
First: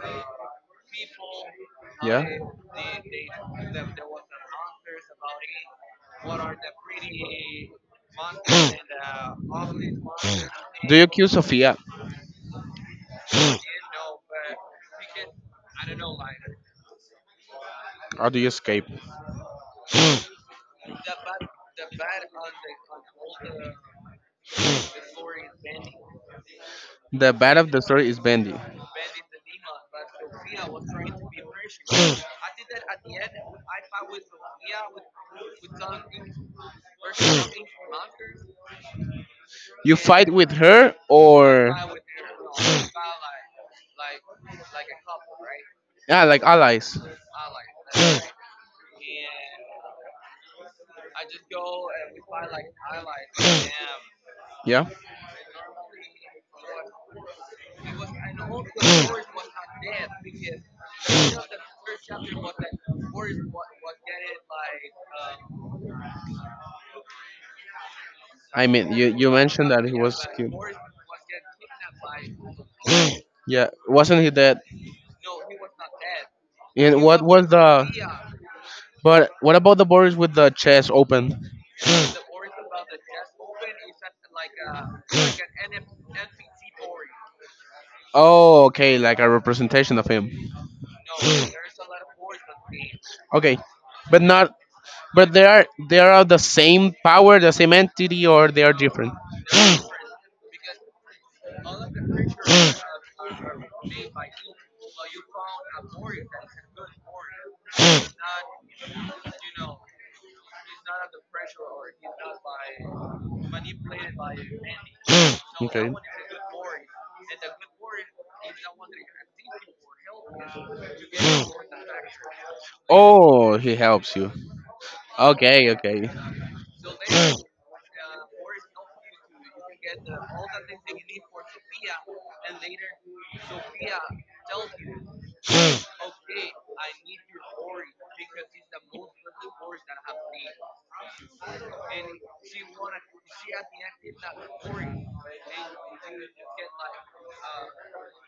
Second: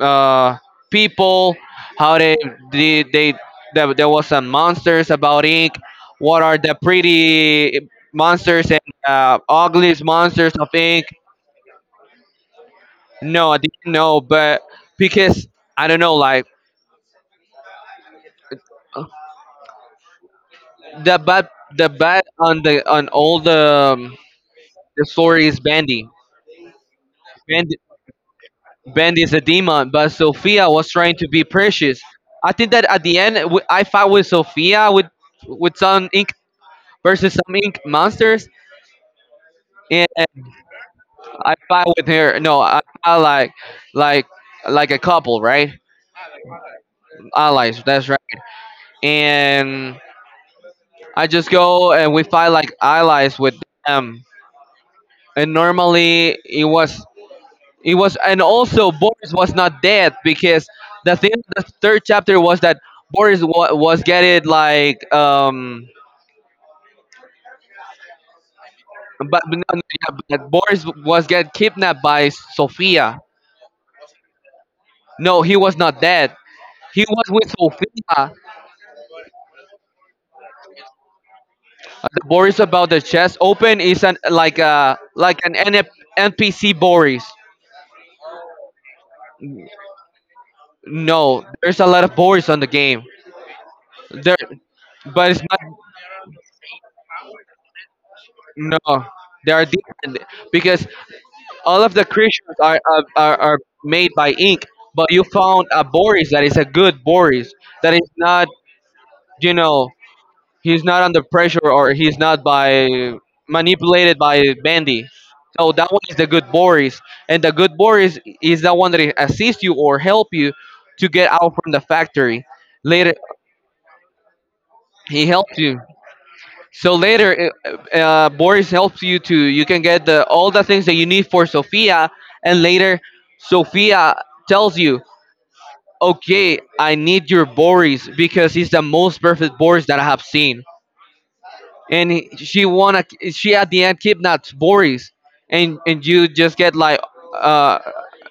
Speaker 2: uh people, how
Speaker 1: Yeah.
Speaker 2: they they, they there was some monsters about ink what are the pretty monsters and ugliest monsters of
Speaker 1: Do
Speaker 2: ink.
Speaker 1: you kill Sophia
Speaker 2: No, I didn't know, but because I don't know, like
Speaker 1: or do you escape?
Speaker 2: the bad, the bad on the on all the story is Bandy.
Speaker 1: The bad of
Speaker 2: Bandy,
Speaker 1: the story is Bendy.
Speaker 2: Bandy is a demon, but Sophia was trying to be precious. I think that at the end, I fought
Speaker 1: *clears throat*
Speaker 2: with Sophia with some ink versus some ink monsters,
Speaker 1: You
Speaker 2: and
Speaker 1: fight with her
Speaker 2: I
Speaker 1: or
Speaker 2: fought with her. No, I fought like like like a couple,
Speaker 1: right?
Speaker 2: right?
Speaker 1: Yeah, like allies.
Speaker 2: Allies, that's right.
Speaker 1: *clears throat*
Speaker 2: And I just go and we fight like allies with them,
Speaker 1: Yeah.
Speaker 2: and normally it was it was. And also Boris was not dead because the thing the third chapter was that was getting like
Speaker 1: I mean, you you
Speaker 2: but, no,
Speaker 1: mentioned
Speaker 2: no,
Speaker 1: that he
Speaker 2: yeah,
Speaker 1: was
Speaker 2: but
Speaker 1: cute.
Speaker 2: Boris was get kidnapped by Sophia.
Speaker 1: Like *clears throat* yeah, wasn't he dead?
Speaker 2: No, he was not dead.
Speaker 1: And
Speaker 2: He
Speaker 1: what
Speaker 2: was
Speaker 1: was
Speaker 2: with
Speaker 1: the?
Speaker 2: Sophia.
Speaker 1: But what about the Boris with the chest open?
Speaker 2: The Boris about the chest open is an like a like an NF npc Boris.
Speaker 1: Oh, okay, like a representation of him.
Speaker 2: No, there's a lot of Boris on the game
Speaker 1: Okay, but
Speaker 2: there.
Speaker 1: not
Speaker 2: But
Speaker 1: but
Speaker 2: it's not.
Speaker 1: they are the same power, the same entity, or they are
Speaker 2: No,
Speaker 1: different.
Speaker 2: they are different because all of the creatures are, are made by ink, but you found a Boris that is a good Boris, that is not, you know, he's not under pressure or he's not by manipulated by Bandy. So that
Speaker 1: Okay.
Speaker 2: one is the good Boris, and the good Boris is the one that assists you or help you to get out from the factory. Later,
Speaker 1: Oh, he helps you.
Speaker 2: he helps
Speaker 1: Okay,
Speaker 2: you.
Speaker 1: okay.
Speaker 2: So later, Boris helps you to you can get the all the things that you need for Sophia, and later Sophia tells you, "Okay, I need your Boris because he's the most perfect Boris that I have seen." And she wanna she at the end kidnaps Boris, and you just get like uh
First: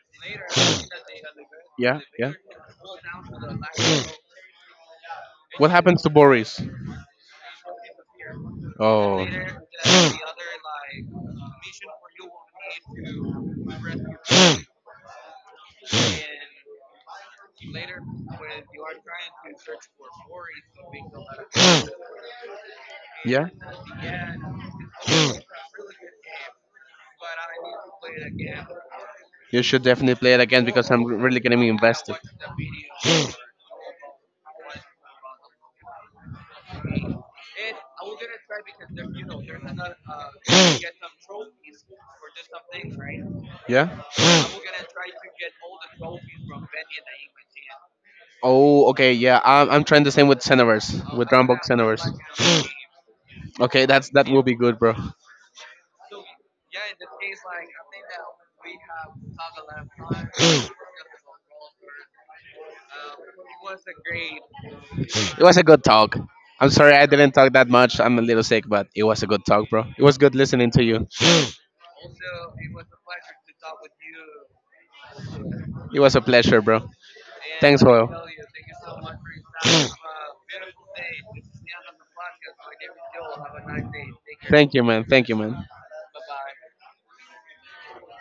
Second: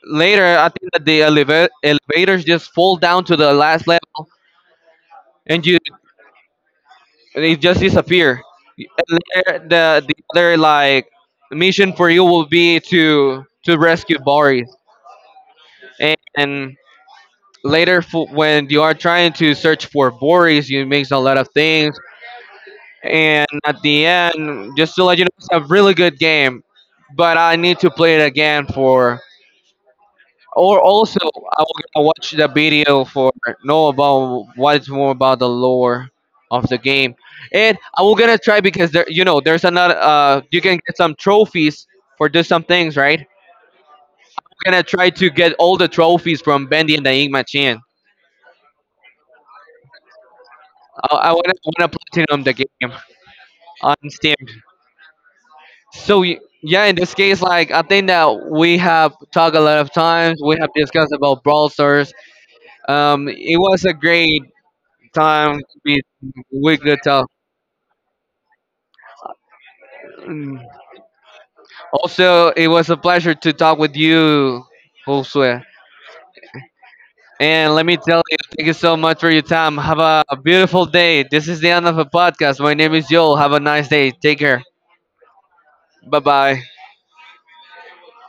Speaker 2: later I think that the
Speaker 1: Yeah, yeah.
Speaker 2: elevators just fall down to the last level, and
Speaker 1: What
Speaker 2: you
Speaker 1: happens to Boris?
Speaker 2: they just disappear. And
Speaker 1: Oh.
Speaker 2: the other like mission for you will be to rescue Boris. And later, when you are trying to search for Boris, you mix a lot of things.
Speaker 1: Yeah.
Speaker 2: And at the end, just to let you know, it's a really good game. But I need to play it again for.
Speaker 1: You should definitely play it again
Speaker 2: Or
Speaker 1: because I'm
Speaker 2: also,
Speaker 1: really
Speaker 2: I
Speaker 1: getting
Speaker 2: will to
Speaker 1: invested.
Speaker 2: watch the video for
Speaker 1: *sighs*
Speaker 2: know about what is more about the lore of the game, and I will gonna try because there, you know, there's another. You can get some trophies for do some things, right?
Speaker 1: Yeah.
Speaker 2: I'm gonna try to get all the trophies from Bendy and the Ink Machine.
Speaker 1: Oh, okay, yeah. I'm trying the same with
Speaker 2: I,
Speaker 1: Xenoverse, with
Speaker 2: I wanna
Speaker 1: Rambo
Speaker 2: wanna
Speaker 1: Xenoverse.
Speaker 2: platinum the
Speaker 1: *sighs*
Speaker 2: game
Speaker 1: Okay,
Speaker 2: on
Speaker 1: that's that
Speaker 2: Steam.
Speaker 1: will be good, bro.
Speaker 2: So yeah, in this case, like I think that we have talked a lot of times. We have discussed about Brawl Stars. It was a great
Speaker 1: It was
Speaker 2: time
Speaker 1: a good
Speaker 2: being
Speaker 1: talk. I'm
Speaker 2: with
Speaker 1: sorry
Speaker 2: wicked
Speaker 1: I
Speaker 2: talk.
Speaker 1: didn't talk that much. I'm a little sick, but it was a good talk, bro. It was good
Speaker 2: Mm.
Speaker 1: listening to you.
Speaker 2: Also, it was a pleasure to talk with you, Josue.
Speaker 1: It was a pleasure, bro.
Speaker 2: And
Speaker 1: Thanks,
Speaker 2: let me
Speaker 1: Hoyle.
Speaker 2: tell you, thank you so much for your time. Have a beautiful day. This is the end of the podcast. My name is Joel. Have a nice day. Take care.
Speaker 1: Thank you, man. Thank you, man.
Speaker 2: Bye bye.